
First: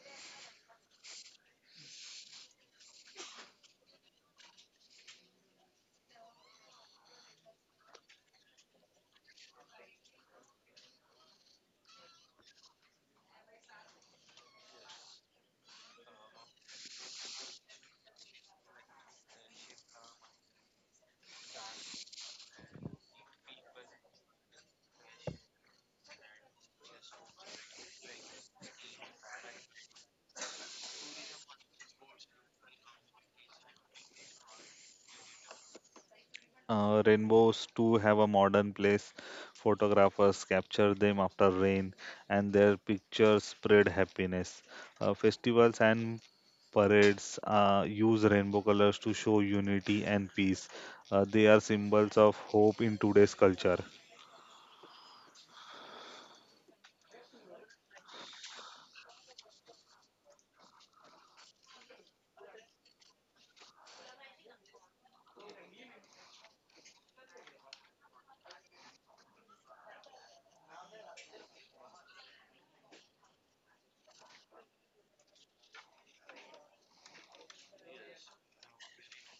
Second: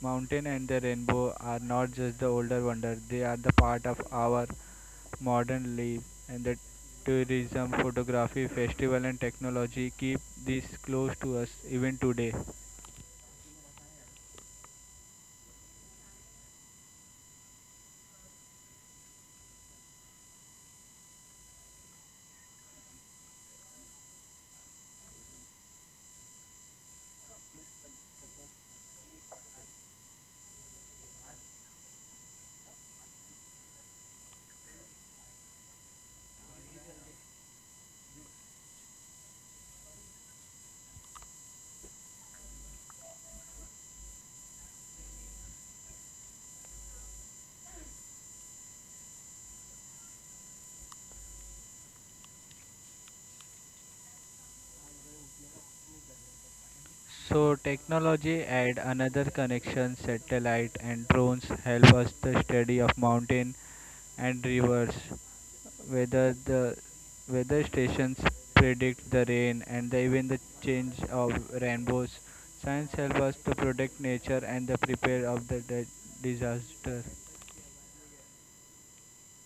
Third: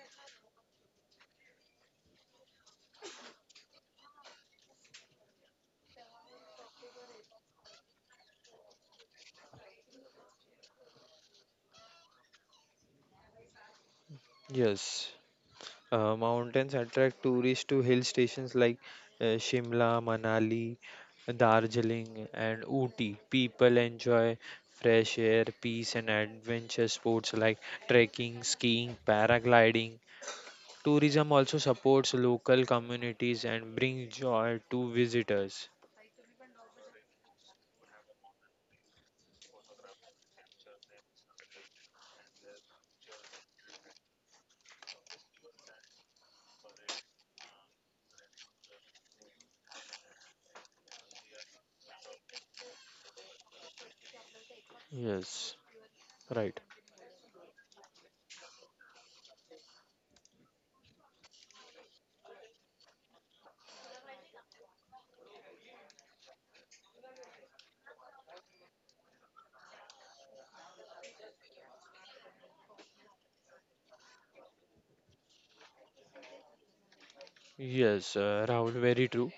mountain and the rainbow are not just the older wonder, they are the part of our modern life and the tourism, photography, festival and technology keep this close to us even today. Yes. Mountains attract tourists to hill stations like Shimla, Manali, Darjeeling, and Ooty. People enjoy fresh air, peace, and adventure sports like trekking, skiing, paragliding. Tourism also supports local communities and brings joy to visitors. Rainbows too have a modern place. Photographers capture them after rain, and their pictures spread happiness. Festivals and parades use rainbow colors to show unity and peace. They are symbols of hope in today's culture. Yes, right. So technology add another connection, satellite and drones help us the study of mountain and rivers, whether the weather stations predict the rain and the, even the change of rainbows. Science help us to protect nature and the prepare of the disaster. Yes, Rahul, very true.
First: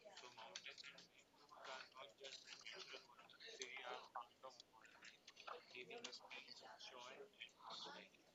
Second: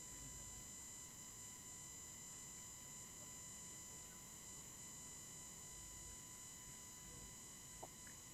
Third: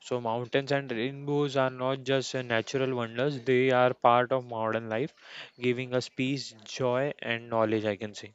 So, mountains and rainbows are not just natural wonders, they are part of modern life, giving us peace, joy, and knowledge, I can say.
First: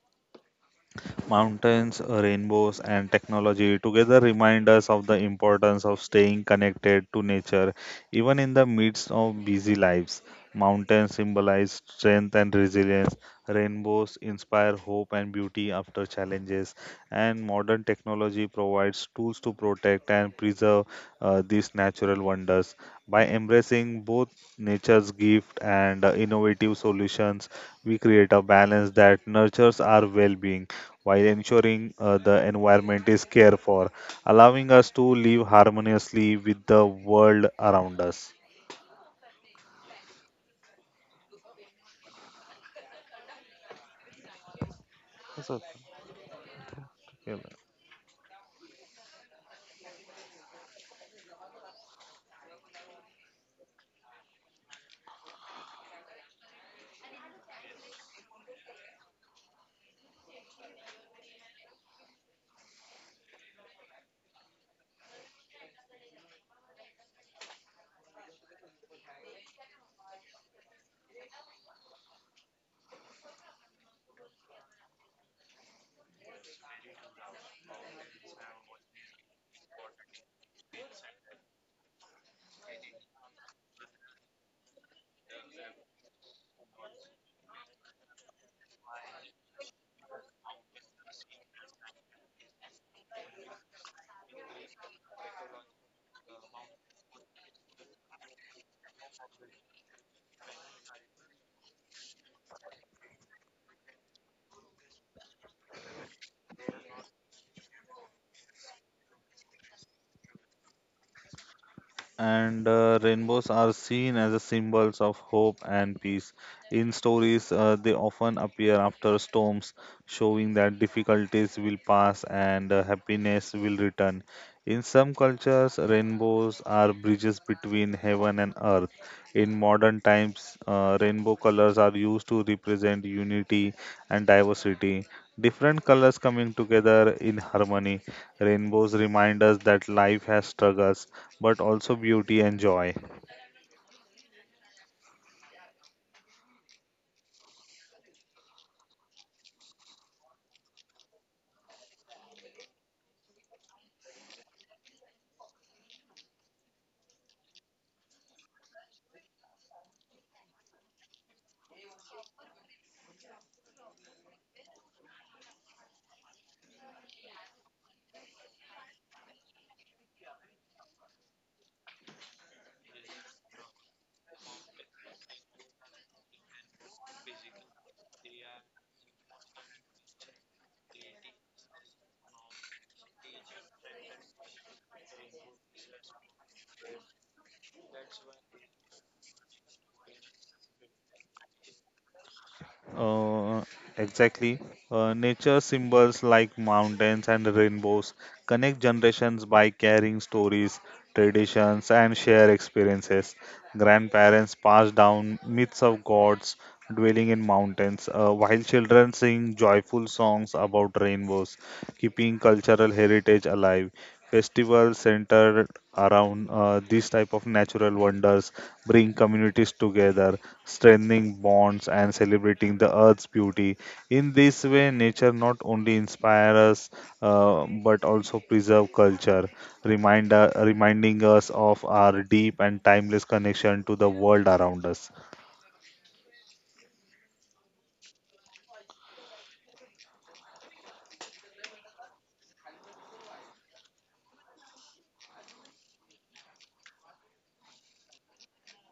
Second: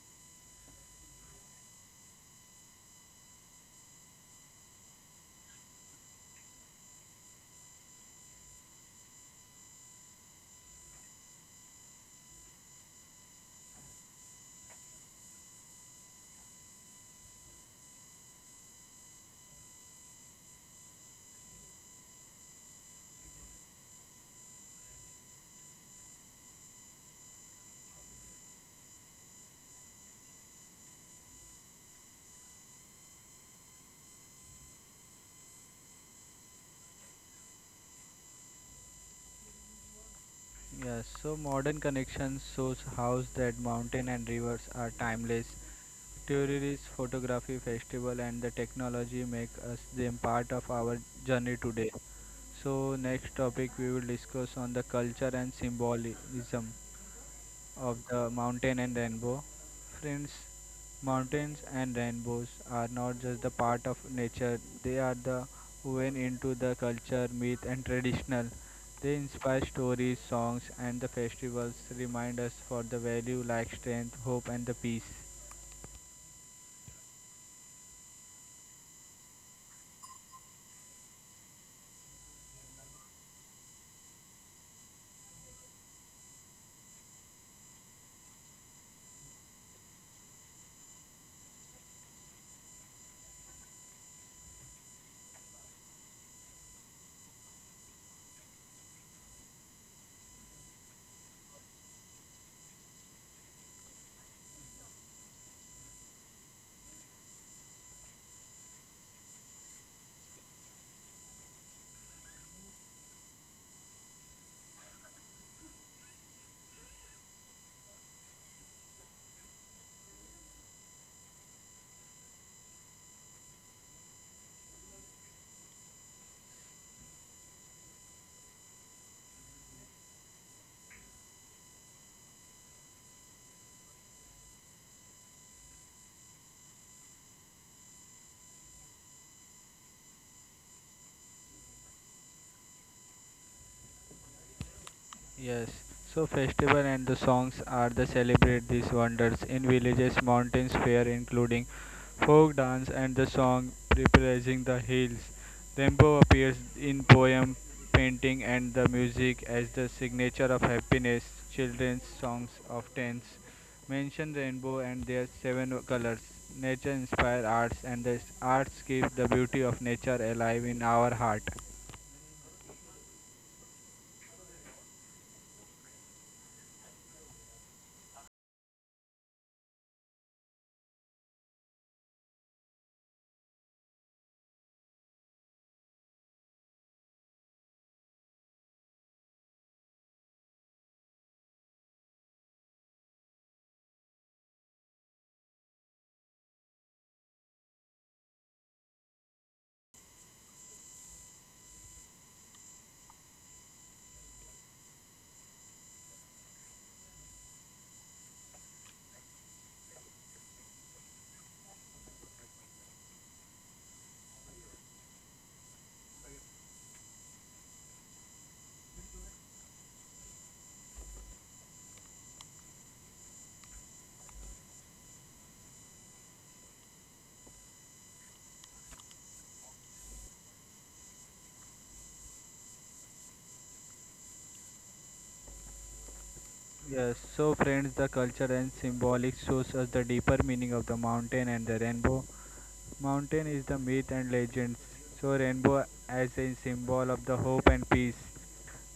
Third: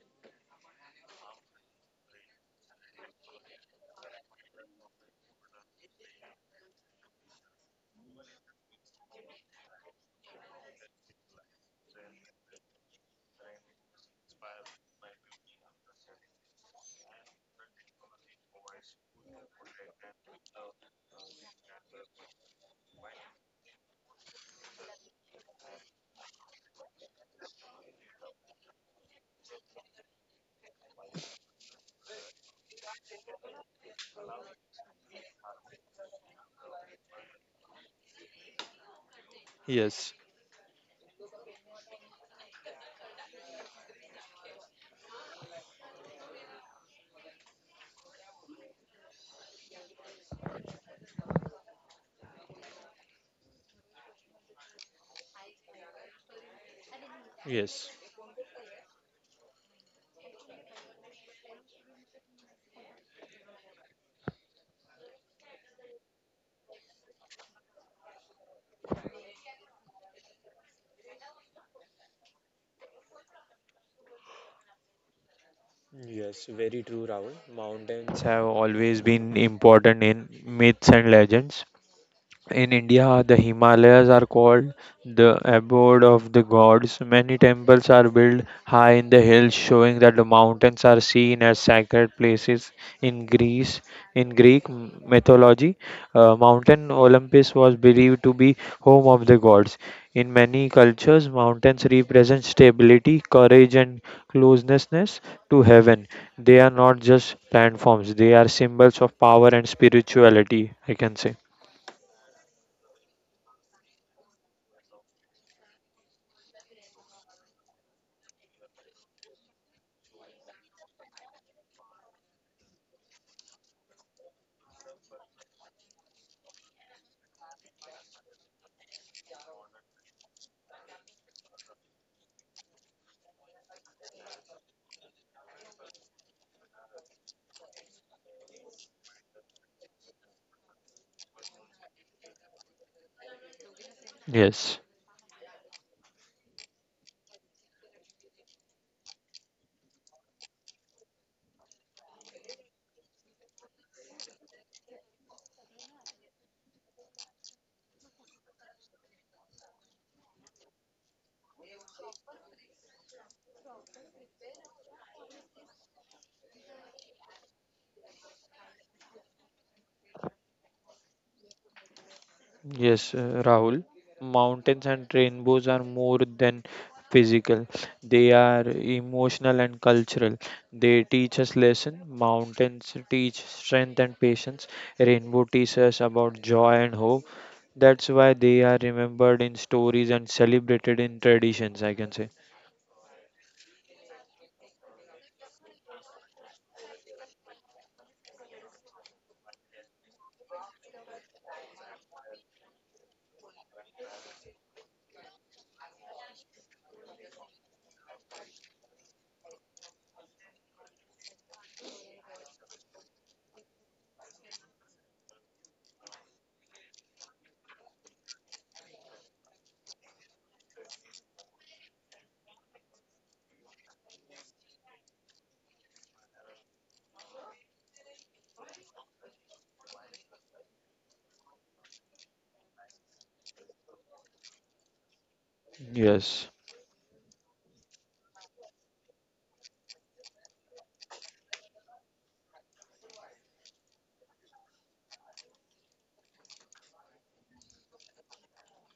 Mountains, rainbows, and technology together remind us of the importance of staying connected to nature, even in the midst of busy lives. Mountains symbolize strength and resilience. Rainbows inspire hope and beauty after challenges, and modern technology provides tools to protect and preserve these natural wonders. By embracing both nature's gift and innovative solutions, we create a balance that nurtures our well being while ensuring the environment is cared for, allowing us to live harmoniously with the world around us. Yes, Yes, so modern connections shows how that mountain and rivers are timeless. असं होतं. Tourist photography festival and the technology make us them part of our journey today. So next topic we will discuss on the culture and symbolism yes. of the mountain and rainbow. Friends, mountains and rainbows are not just the part of nature, they are the woven into the culture, myth, and traditional. They inspire stories, songs, and the festivals, remind us for the value like strength, hope, and the peace. Yes, very true, Rahul. Mountains have always been important in myths and legends. In India, the Himalayas are called the abode of the gods. Many temples are built high in the hills, showing that the mountains are seen as sacred places. In Greece, in Greek mythology, Mountain Olympus was believed to be home of the gods. In many cultures, mountains represent stability, courage, and closeness to heaven. They are not just platforms; they are symbols of power and spirituality. I can say. And rainbows are seen as a symbols of hope and peace. In stories, they often appear after storms, showing that difficulties will pass and happiness will return. In some cultures, rainbows are bridges between heaven and earth. In modern times, rainbow colors are used to represent unity and diversity. Different colors coming together in harmony. Rainbows remind us that life has struggles but also beauty and joy. Yes. Yes, so festival and the songs are the celebrate these wonders in villages, mountains, fair including folk dance and the song preparing the hills. Rainbow appears in poem, painting and the music as the signature of happiness. Children's songs of tents mention rainbow and their seven colors. Nature inspire arts and the arts keep the beauty of nature alive in our heart. Yes, Rahul. Mountains and rainbows are more than physical. They are emotional and cultural. They teach us lesson. Mountains teach strength and patience. Rainbow teaches us about joy and hope. That's why they are remembered in stories and celebrated in traditions, I can say. Uh, exactly. Nature symbols like mountains and rainbows connect generations by carrying stories, traditions, and shared experiences. Grandparents pass down myths of gods dwelling in mountains, while children sing joyful songs about rainbows, keeping cultural heritage alive. Festivals centered around these type of natural wonders bring communities together, strengthening bonds and celebrating the earth's beauty. In this way, nature not only inspires us but also preserve culture, reminding us of our deep and timeless connection to the world around us. Yes. Yes, so friends, the culture and symbolic shows us the deeper meaning of the mountain and the rainbow. Mountain is the myth and legends, so rainbow as a symbol of the hope and peace.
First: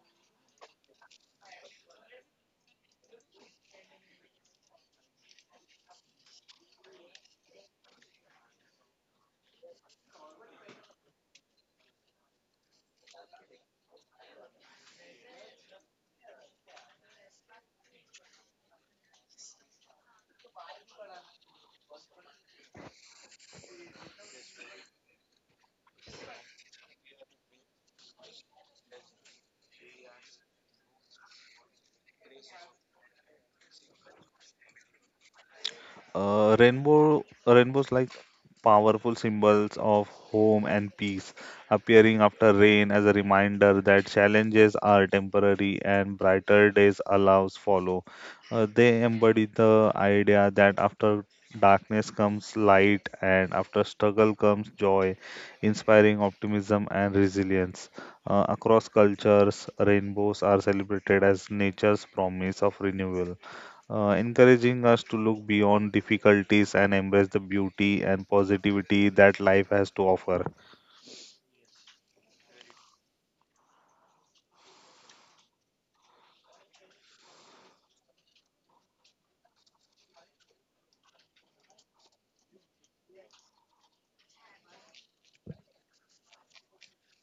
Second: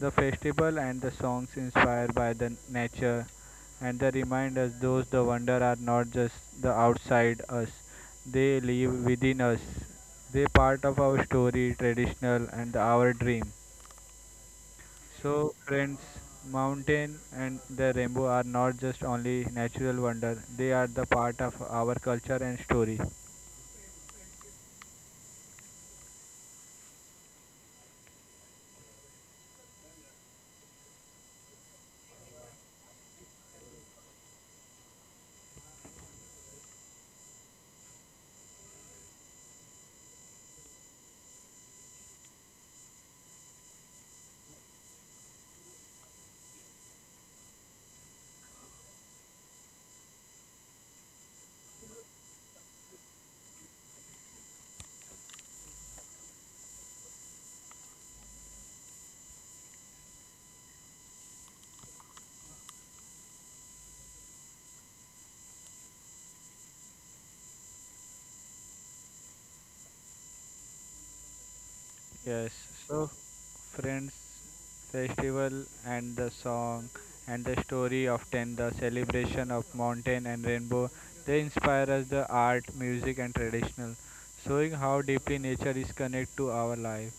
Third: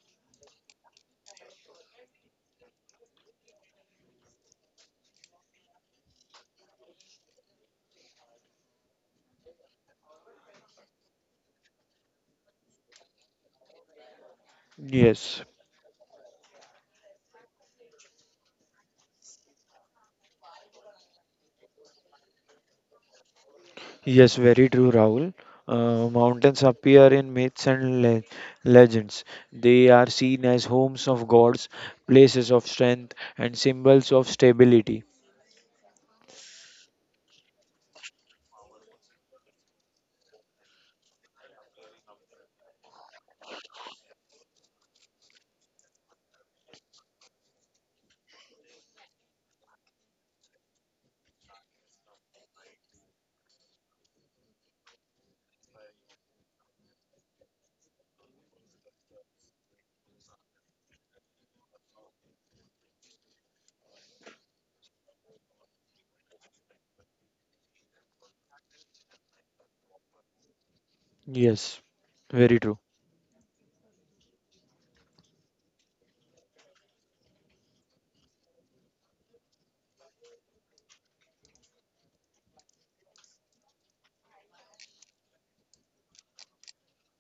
The festival and the songs inspired by the nature and they remind us those the wonder are not just the outside us, they live within us. They part of our story, traditional and our dream. Yes. So, friends, mountain and the rainbow are not just only natural wonder; they are the part of our culture and story. Yes, very true, Rahul. Mountains appear in myths and legends. They are seen as homes of gods, places of strength, and symbols of stability. Rainbows like powerful symbols of home and peace, appearing after rain as a reminder that challenges are temporary and brighter days allows follow. They embody the idea that after darkness comes light and after struggle comes joy, inspiring optimism and resilience. Across cultures, rainbows are celebrated as nature's promise of renewal, encouraging us to look beyond difficulties and embrace the beauty and positivity that life has to offer. Yes, Yes. very true. So, friends, festival and the song and the story of ten, the celebration of mountain and rainbow, they inspire us the art, music, and traditional, showing how deeply nature is connected to our life.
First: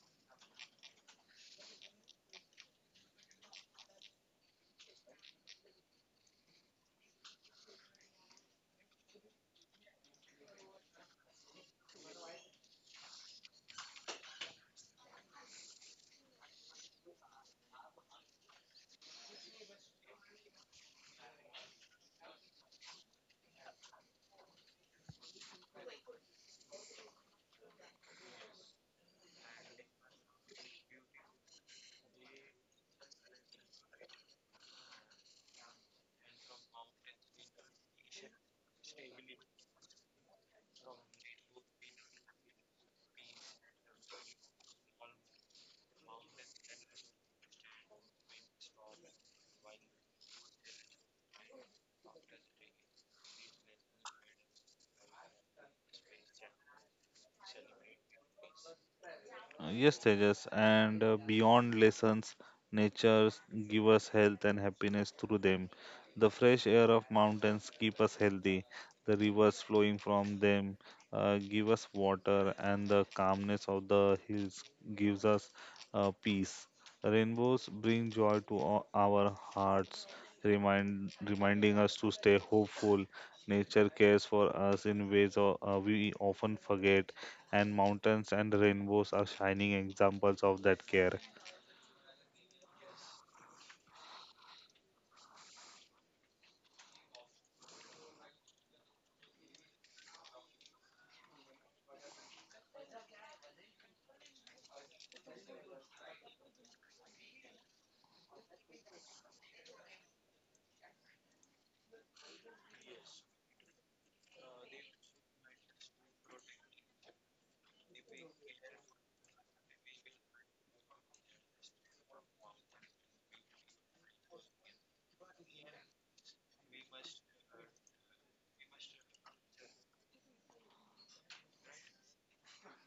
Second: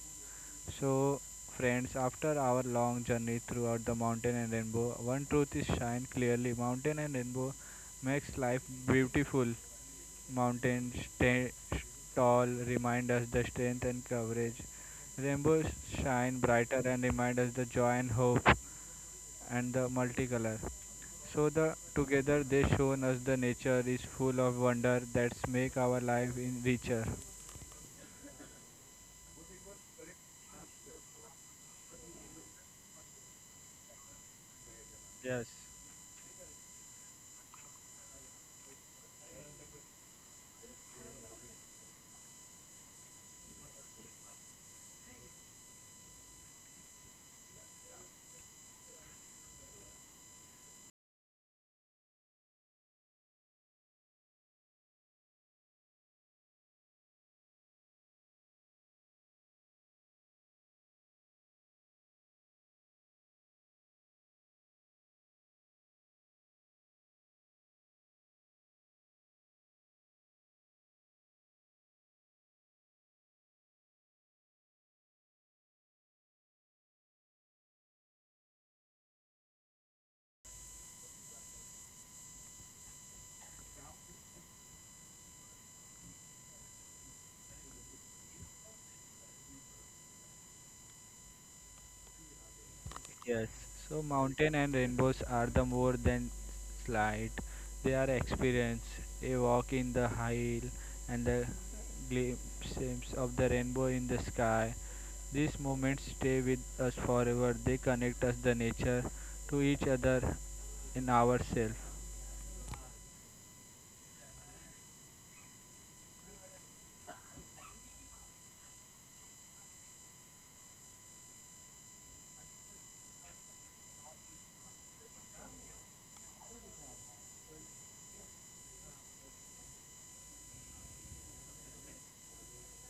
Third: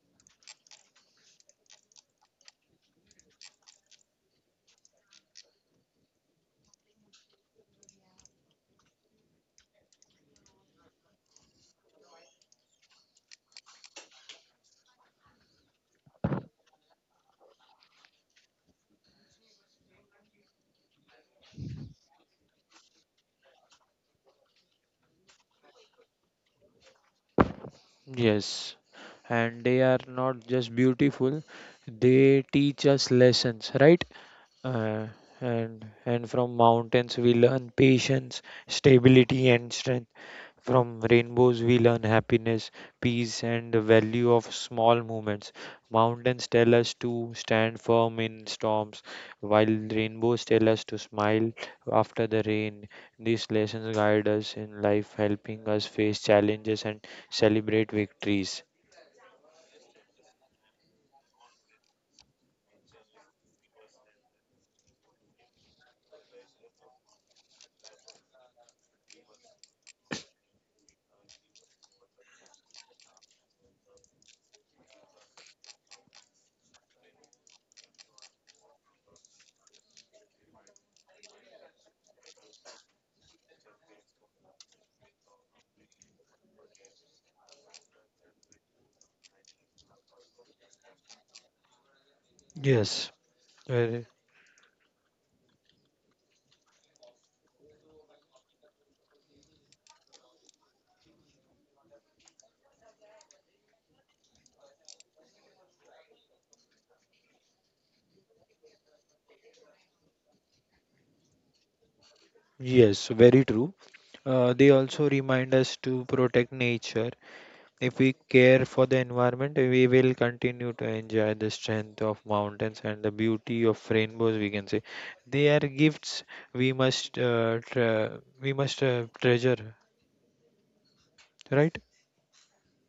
So, friends, after our long journey throughout the mountain and rainbow, one truth is shine clearly. Mountain and rainbow makes life beautiful. Mountains tall remind us the strength and courage. Rainbows shine brighter and remind us the joy and hope and the multicolor. So the together they shown us the nature is full of wonder that make our life in richer. Yes, and they are not just beautiful, they teach us lessons, right? Uh, Yes. and from mountains we learn patience, stability, and strength. From rainbows, we learn happiness, peace, and the value of small moments. Mountains tell us to stand firm in storms, while rainbows tell us to smile after the rain. These lessons guide us in life, helping us face challenges and celebrate victories. Yes, Tejas, and beyond lessons, nature give us health and happiness through them. The fresh air of mountains keep us healthy. The rivers flowing from them give us water, and the calmness of the hills gives us peace. Rainbows bring joy to our hearts, reminding us to stay hopeful. Nature cares for us in ways we often forget, and mountains and rainbows are shining examples of that care. Yes, Yes, so very, mountain and rainbows are the more than slight. They are experience. A walk in the hill and the glimpses of the rainbow in the sky. These moments stay with us forever. They connect us the nature to each other in ourselves. yes, very true. They also remind us to protect nature. If we care for the environment, we will continue to enjoy the strength of mountains and the beauty of rainbows. We can say they are gifts we must uh, tre- we must treasure, right?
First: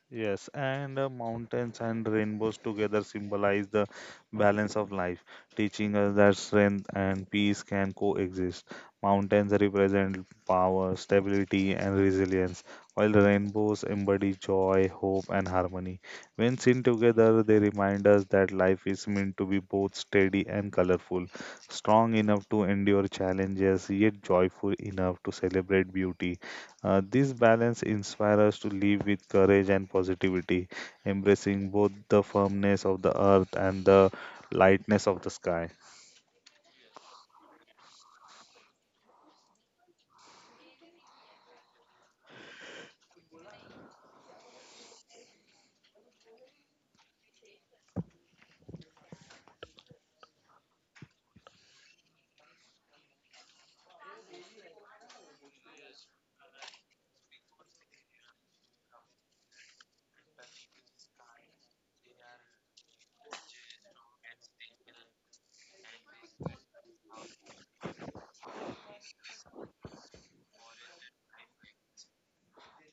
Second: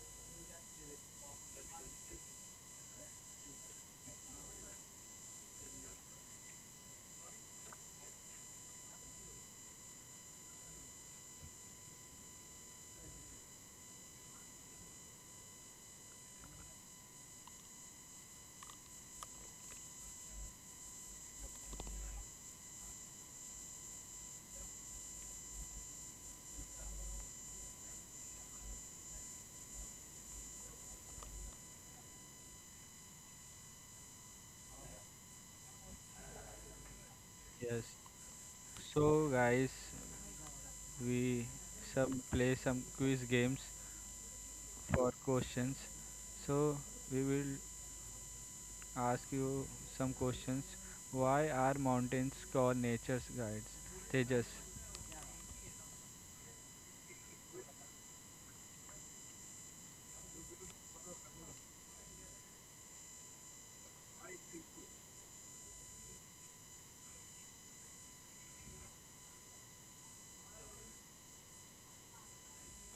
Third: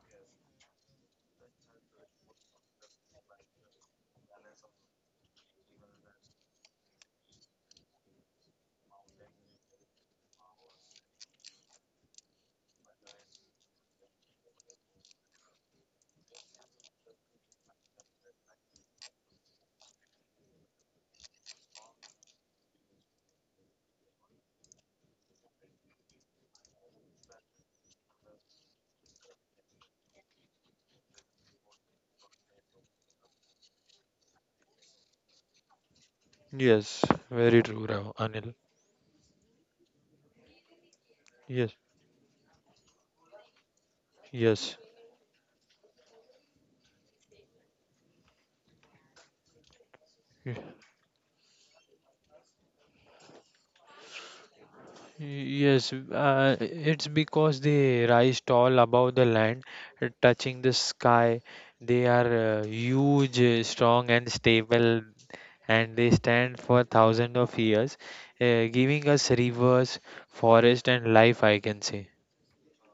Yes, and mountains and rainbows together symbolize the balance of life, teaching us that strength and peace can coexist. Mountains represent power, stability, and resilience, while rainbows embody joy, hope, and harmony. When seen together, they remind us that life is meant to be both steady and colorful, strong enough to endure challenges, yet joyful enough to celebrate beauty. This balance inspires us to live with courage and positivity, embracing both the firmness of the earth and the lightness of the sky. Yes, very Yes. true, Rao, Anil. So guys, we Yes, some play some quiz games yes. for questions. So we will ask you some questions. Y- Why are mountains called nature's guides? Tejas. Yes, it's because they rise tall above the land, touching the sky. They are huge, strong, and stable. And they stand for thousands of years, giving us rivers, forest, and life, I can say.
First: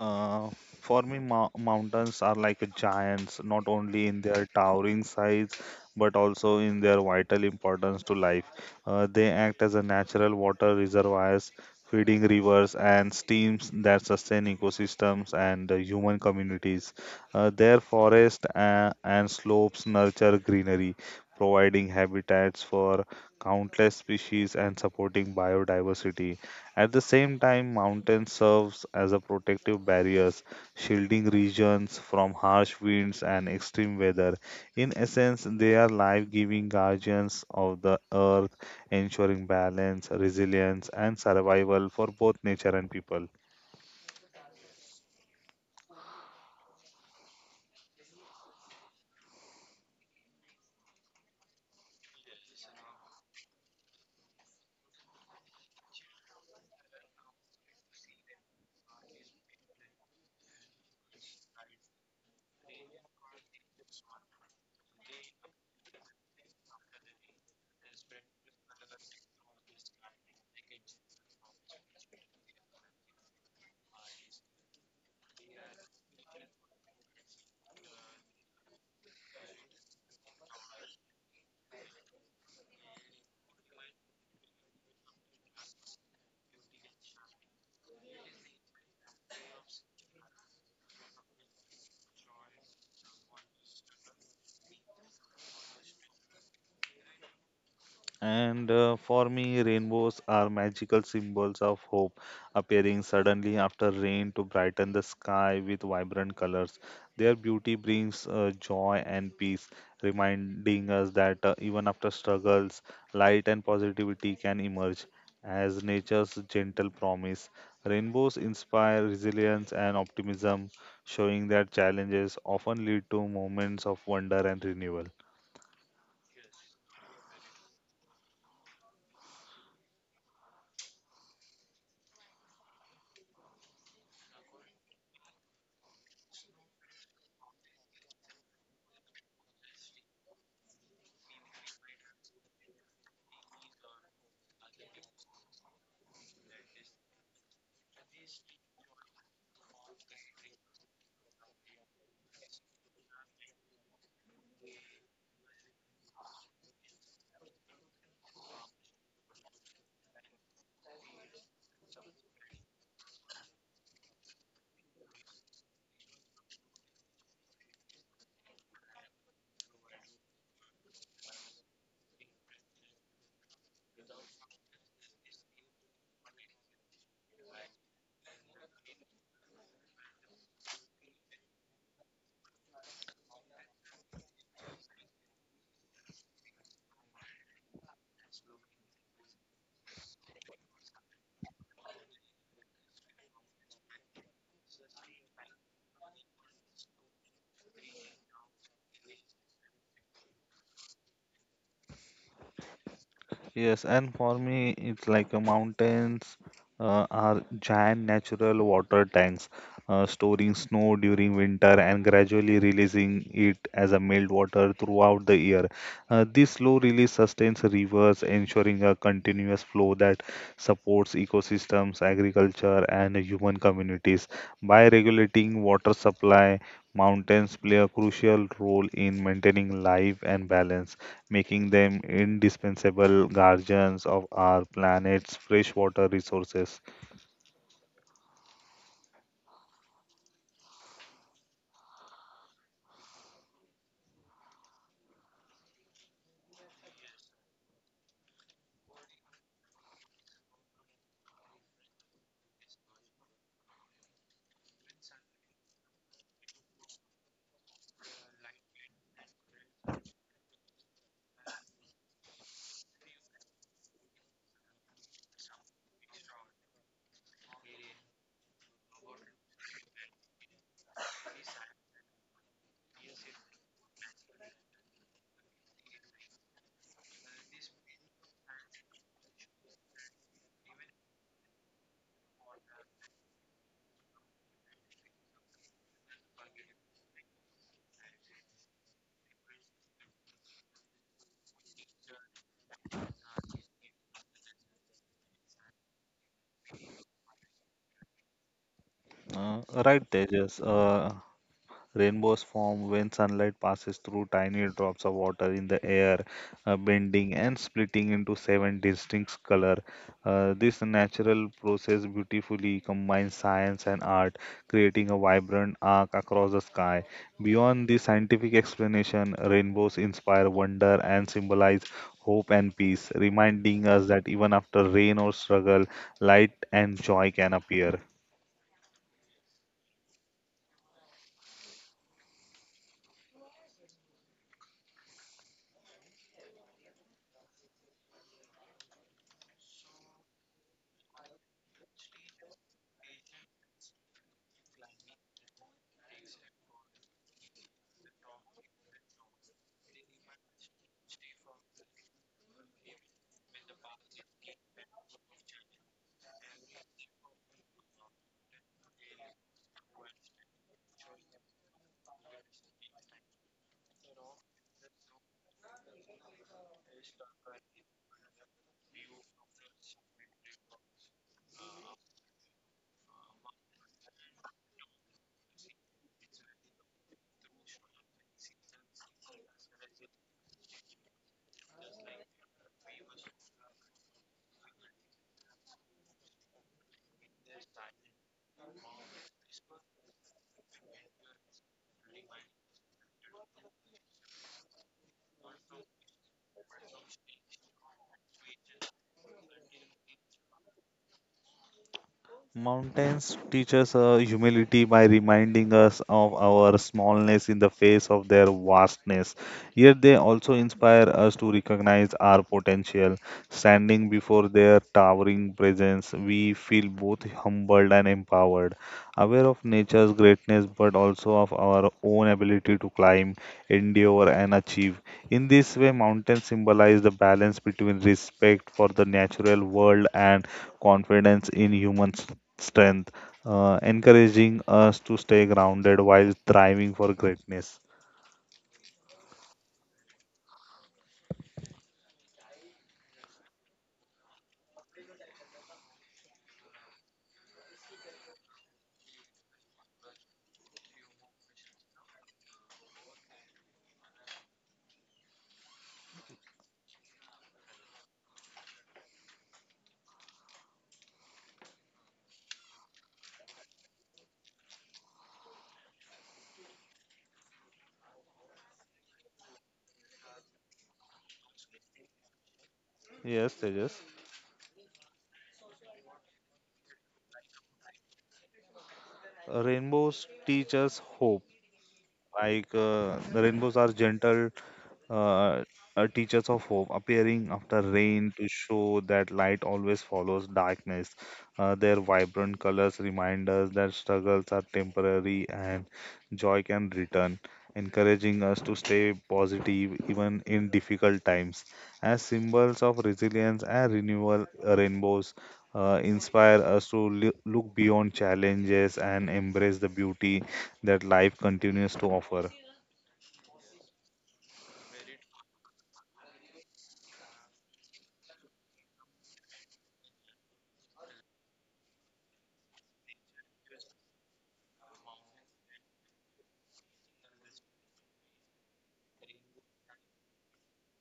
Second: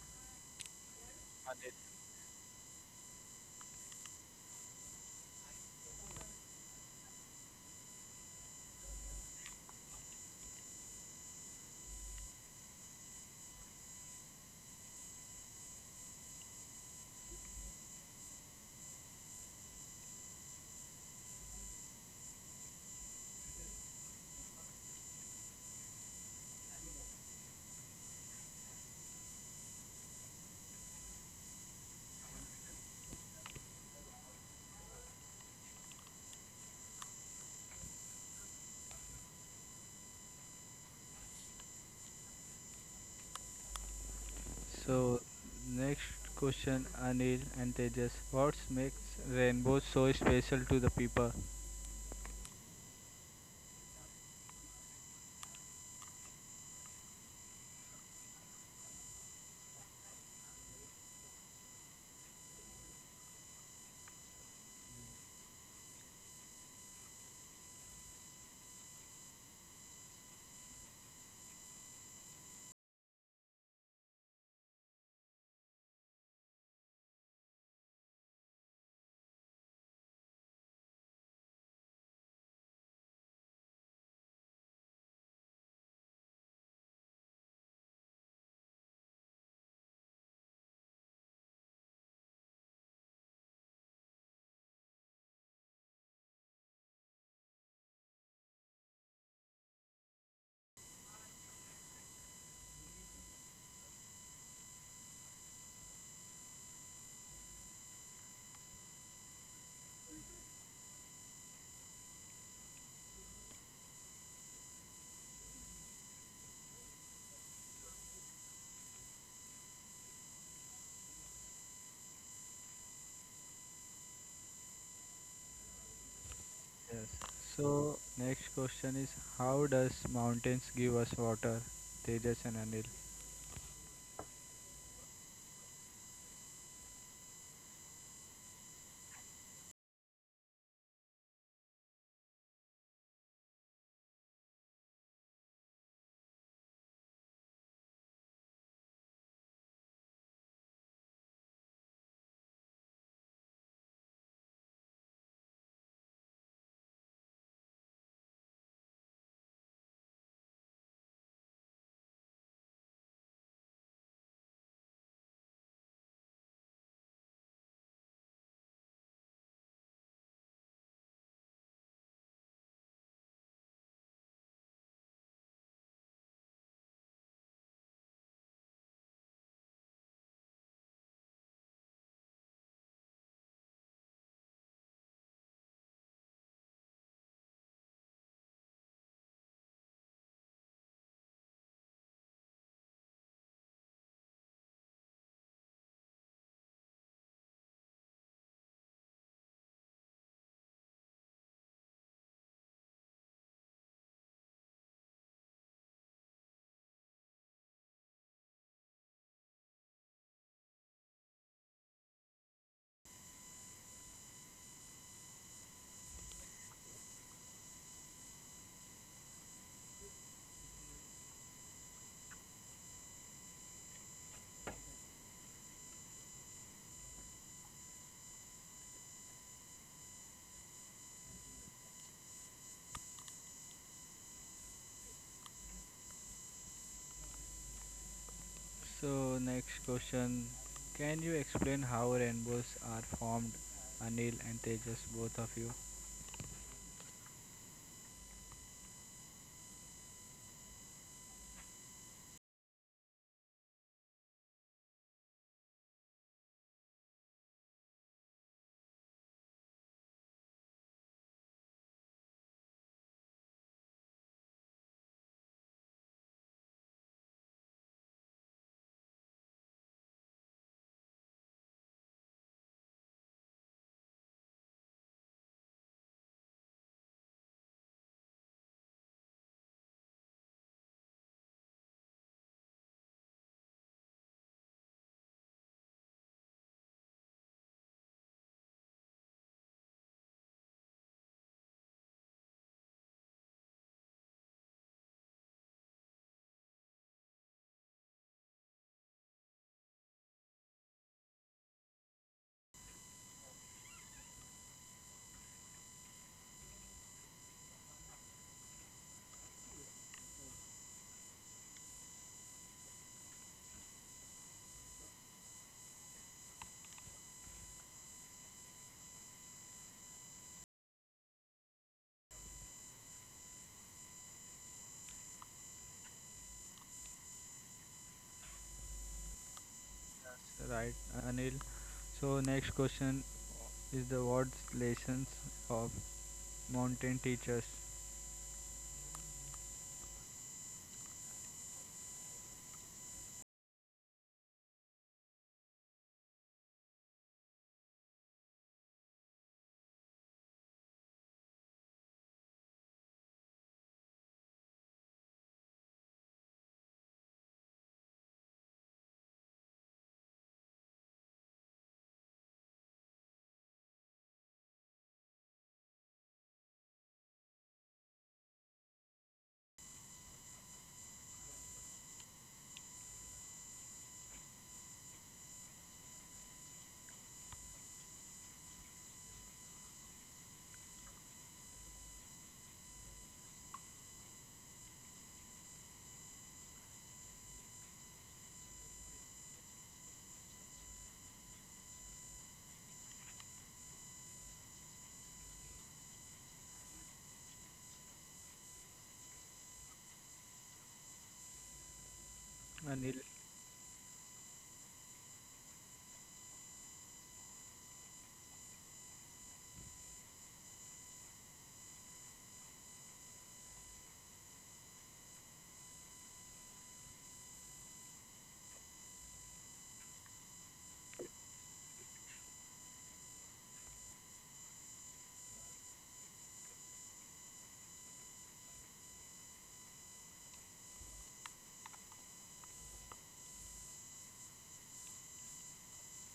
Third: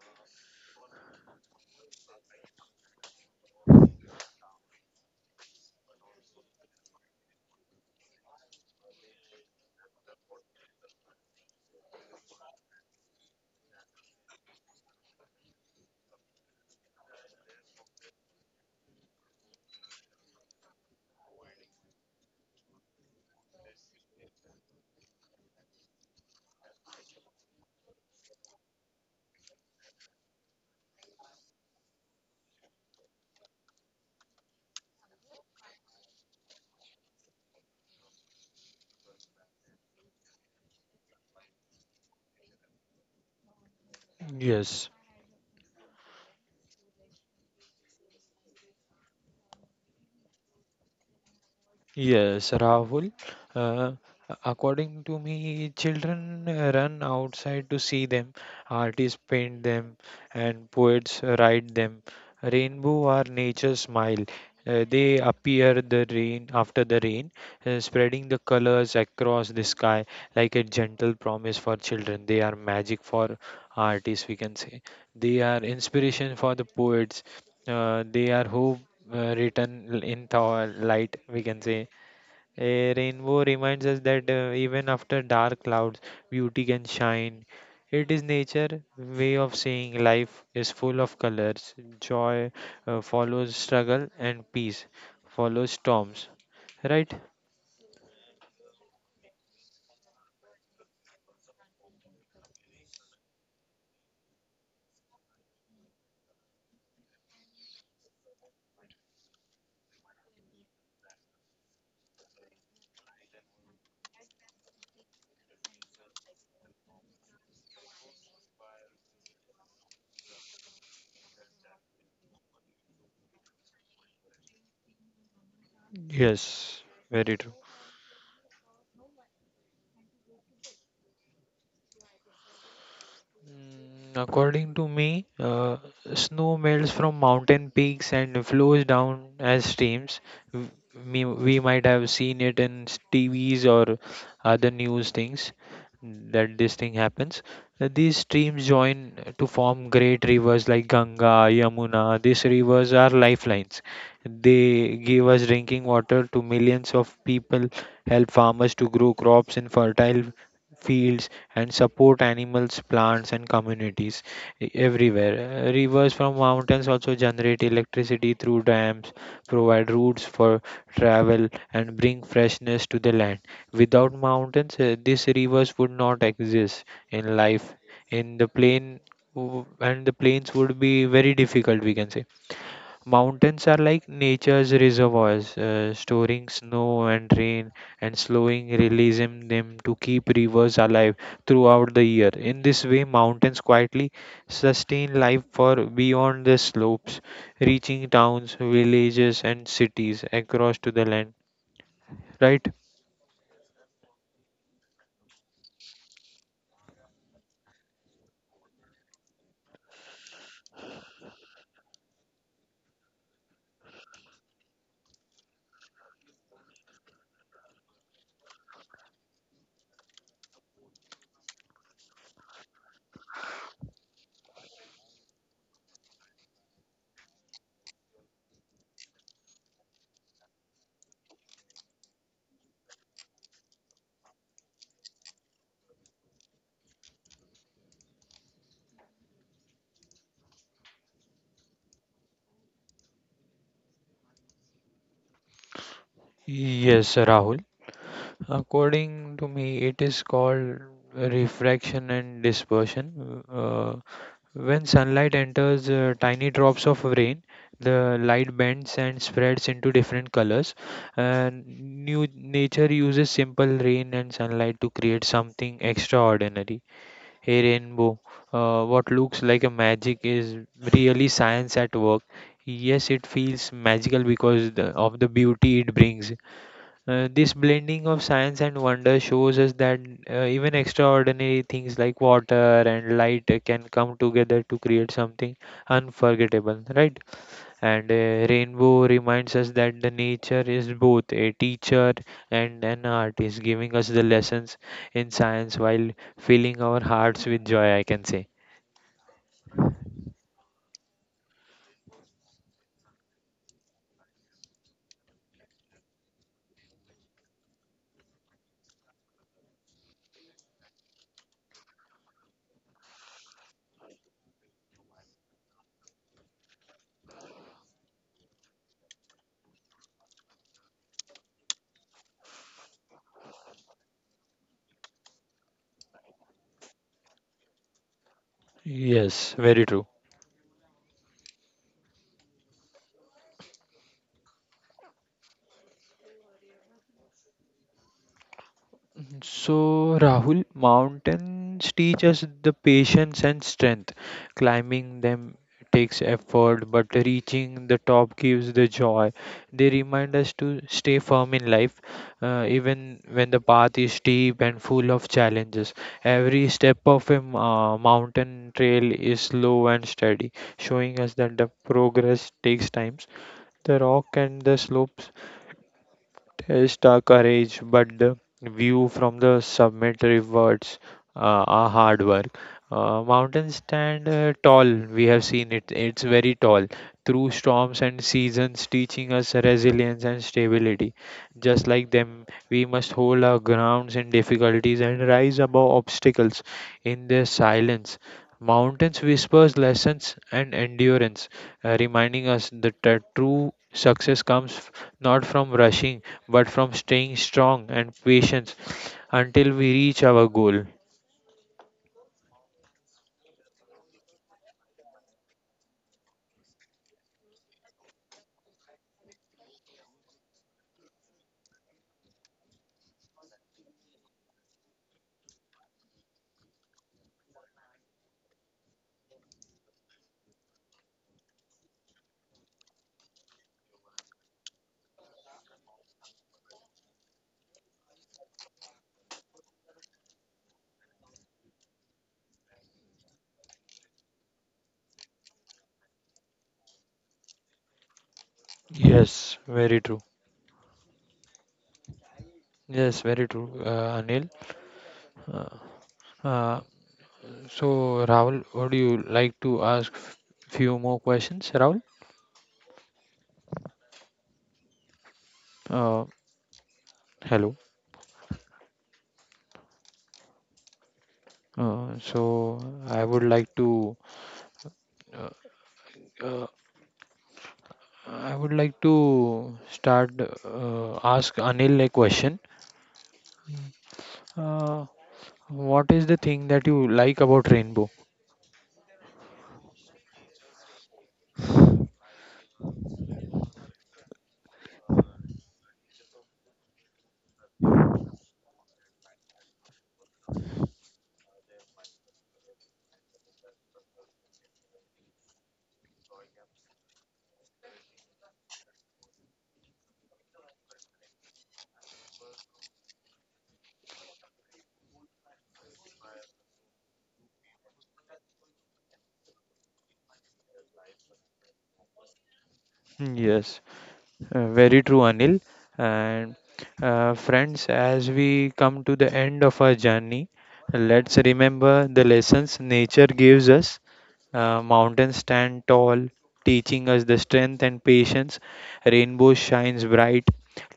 Uh, for me, mountains are like giants, not only in their towering size, but also in their vital importance to life. They act as a natural water reservoirs, feeding rivers and streams that sustain ecosystems and human communities. Their forests and slopes nurture greenery, providing habitats for countless species and supporting biodiversity. At the same time, mountains serves as a protective barriers, shielding regions from harsh winds and extreme weather. In essence, they are life-giving guardians of the earth, ensuring balance, resilience, and survival for both nature and people. Yes. So next question Anil and Tejas. What makes rainbows so special to the people? Yes, Rahul. Uh, According to me, children run outside to see them, artists paint them, and poets write them. Rainbow are nature's smile. They appear the rain after the rain, spreading the colors across the sky like a gentle promise for children. They are magic for artists, we can say. They are inspiration for the poets. They are hope written in thaw light, we can say. A rainbow reminds us that even after dark clouds, beauty can shine. It is nature' way of saying life is full of colors. Joy follows struggle, and peace follows storms. Right? And for me, rainbows are magical symbols of hope, appearing suddenly after rain to brighten the sky with vibrant colors. Their beauty brings joy and peace, reminding us that even after struggles, light and positivity can emerge. As nature's gentle promise, rainbows inspire resilience and optimism, showing that challenges often lead to moments of wonder and renewal. Yes, Yes. very true. So next question is how does mountains give us water? Tejas and Anil. According to me, snow melts from mountain peaks and flows down as streams. W- we might have seen it in TVs or other news things that this thing happens. These streams join to form great rivers like Ganga, Yamuna. These rivers are lifelines. They give us drinking water to millions of people, help farmers to grow crops in fertile fields and support animals, plants, and communities everywhere. Rivers from mountains also generate electricity through dams, provide routes for travel, and bring freshness to the land. Without mountains, these rivers would not exist in life. In the plain, and the plains would be very difficult, we can say. Mountains are like nature's reservoirs, storing snow and rain and slowing releasing them to keep rivers alive throughout the year. In this way, mountains quietly sustain life for beyond the slopes, reaching towns, villages, and cities across to the land. Right? Yes, and for me, it's like mountains are giant natural water tanks, storing snow during winter and gradually releasing it as a meltwater throughout the year. This slow release sustains rivers, ensuring a continuous flow that supports ecosystems, agriculture, and human communities. By regulating water supply, mountains play a crucial role in maintaining life and balance, making them indispensable guardians of our planet's freshwater resources. So next question, can you explain how rainbows are formed? Anil and Tejas, both of you. Yes, Rahul. According to me, it is called refraction and dispersion. When sunlight enters tiny drops of rain, the light bends and spreads into different colors. And new nature uses simple rain and sunlight to create something extraordinary. A rainbow, what looks like a magic, is really science at work. Yes, it feels magical because of the beauty it brings. This blending of science and wonder shows us that even extraordinary things like water and light can come together to create something unforgettable, right? And rainbow reminds us that the nature is both a teacher and an artist, giving us the lessons in science while filling our hearts with joy, I can say. Right, Tejas. Rainbows form when sunlight passes through tiny drops of water in the air, bending and splitting into seven distinct colors. This natural process beautifully combines science and art, creating a vibrant arc across the sky. Beyond the scientific explanation, rainbows inspire wonder and symbolize hope and peace, reminding us that even after rain or struggle, light and joy can appear. Yes, very true. Yes, right, Anil. So next question is the what's lessons of mountain teachers? So, Rahul, mountains teach us the patience and strength. Climbing them takes effort, but reaching the top gives the joy. They remind us to stay firm in life, even when the path is steep and full of challenges. Every step of a mountain trail is slow and steady, showing us that the progress takes time. The rock and the slopes test our courage, but the view from the summit rewards uh, our hard work. Mountains stand tall, we have seen it, it's very tall, through storms and seasons, teaching us resilience and stability. Just like them, we must hold our grounds in difficulties and rise above obstacles in their silence. Mountains whispers lessons and endurance, reminding us that true success comes not from rushing but from staying strong and patience until we reach our goal. Anil. Mountains teach us humility by reminding us of our smallness in the face of their vastness. Yet they also inspire us to recognize our potential. Standing before their towering presence, we feel both humbled and empowered, aware of nature's greatness but also of our own ability to climb, endure, and achieve. In this way, mountains symbolize the balance between respect for the natural world and confidence in humans strength, encouraging us to stay grounded while striving for greatness. Yes, very true. Yes, very true, Anil. Uh, uh, so, Rahul, would you like to ask few more questions, Rahul? Uh, Hello. So, I would like to uh, uh, I would like to start ask Anil a question. Yes, Tejas. Uh, what is the thing that you like about rainbow? Rainbows teach us hope. Like the rainbows are gentle uh, teachers of hope appearing after rain to show that light always follows darkness. Their vibrant colors remind us that struggles are temporary and joy can return, encouraging us to stay positive even in difficult times. As symbols of resilience and renewal, rainbows inspire us to look beyond challenges and embrace the beauty that life continues to offer. Yes. Very true, Anil. And friends, as we come to the end of our journey, let's remember the lessons nature gives us. Mountains stand tall, teaching us the strength and patience. Rainbow shines bright,